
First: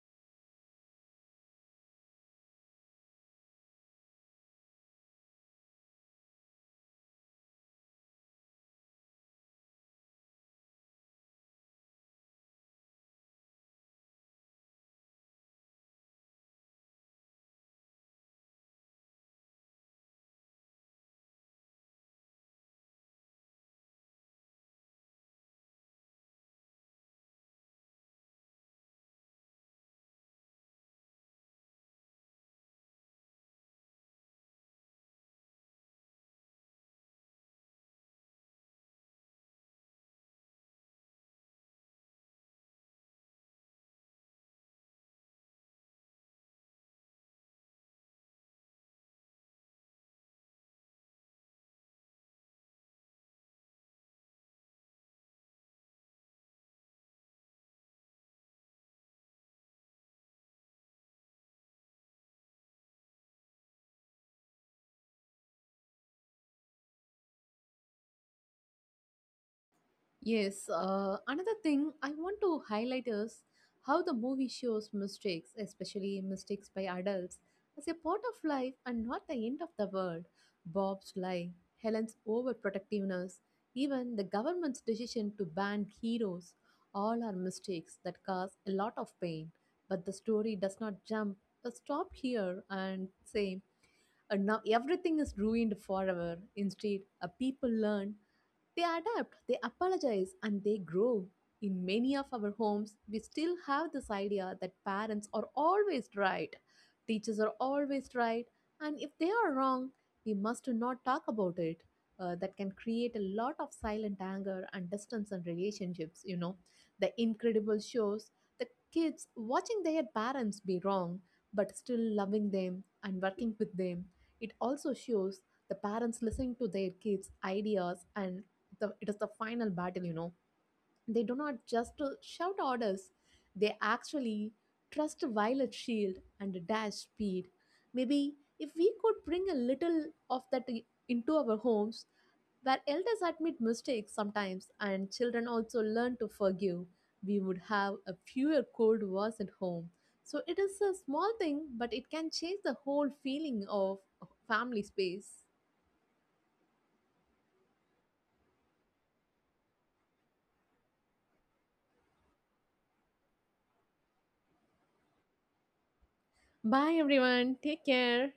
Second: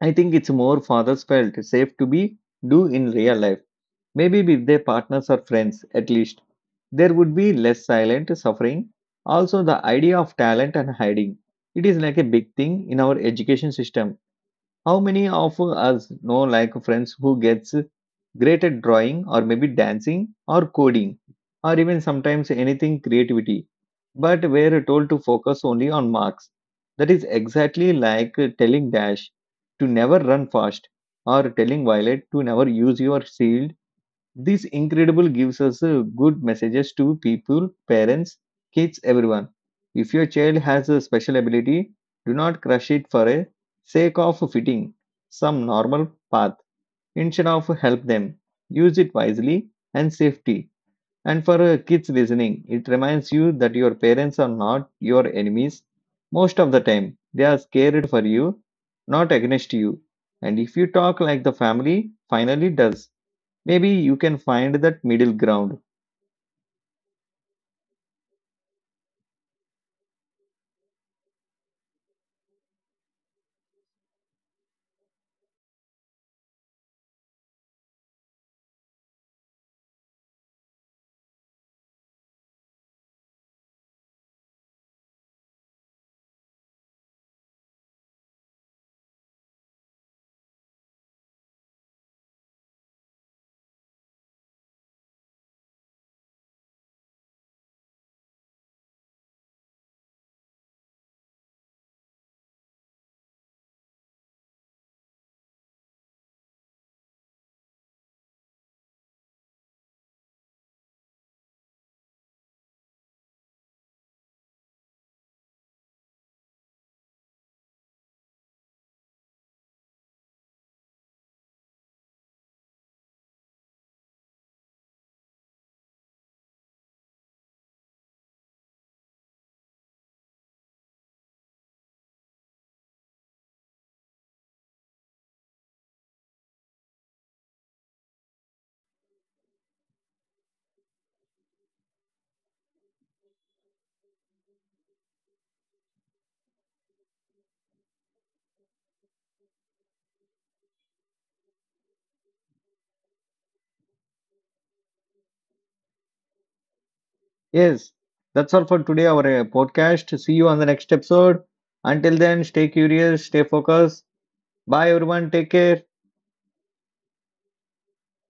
[SPEAKER 1] I think it's more fathers felt safe to be do in real life. Maybe with their partners or friends, at least there would be less silent suffering. Also, the idea of talent and hiding it is like a big thing in our education system. How many of us know like friends who gets great at drawing or maybe dancing or coding or even sometimes anything creativity, but were told to focus only on marks. That is exactly like telling Dash to never run fast or telling Violet to never use your shield. This incredible gives us good messages to people, parents, kids, everyone. If your child has a special ability, do not crush it for a sake of fitting some normal path. Instead of help them, use it wisely and safety. And for kids listening, it reminds you that your parents are not your enemies. Most of the time, they are scared for you, not against you. And if you talk like the family finally does, maybe you can find that middle ground.
[SPEAKER 2] Yes, another thing I want to highlight is how the movie shows mistakes, especially mistakes by adults, as a part of life and not the end of the world. Bob's lie, Helen's overprotectiveness, even the government's decision to ban heroes all are mistakes that cause a lot of pain. But the story does not jump, stop here and say, and now everything is ruined forever. Instead, people learn they adapt, they apologize, and they grow. In many of our homes, we still have this idea that parents are always right, teachers are always right, and if they are wrong, we must not talk about it. That can create a lot of silent anger and distance in relationships, you know. The incredible shows the kids watching their parents be wrong but still loving them and working with them. It also shows the parents listening to their kids' ideas and the it is the final battle, you know. They do not just shout orders, they actually trust Violet shield and Dash speed. Maybe if we could bring a little of that into our homes where elders admit mistakes sometimes and children also learn to forgive, we would have a fewer cold wars at home. So it is a small thing, but it can change the whole feeling of family space.
[SPEAKER 1] Yes, that's all for today, our podcast. See you on the next episode. Until then, stay curious, stay focused. Bye, everyone. Take care.
[SPEAKER 2] Bye everyone, take care.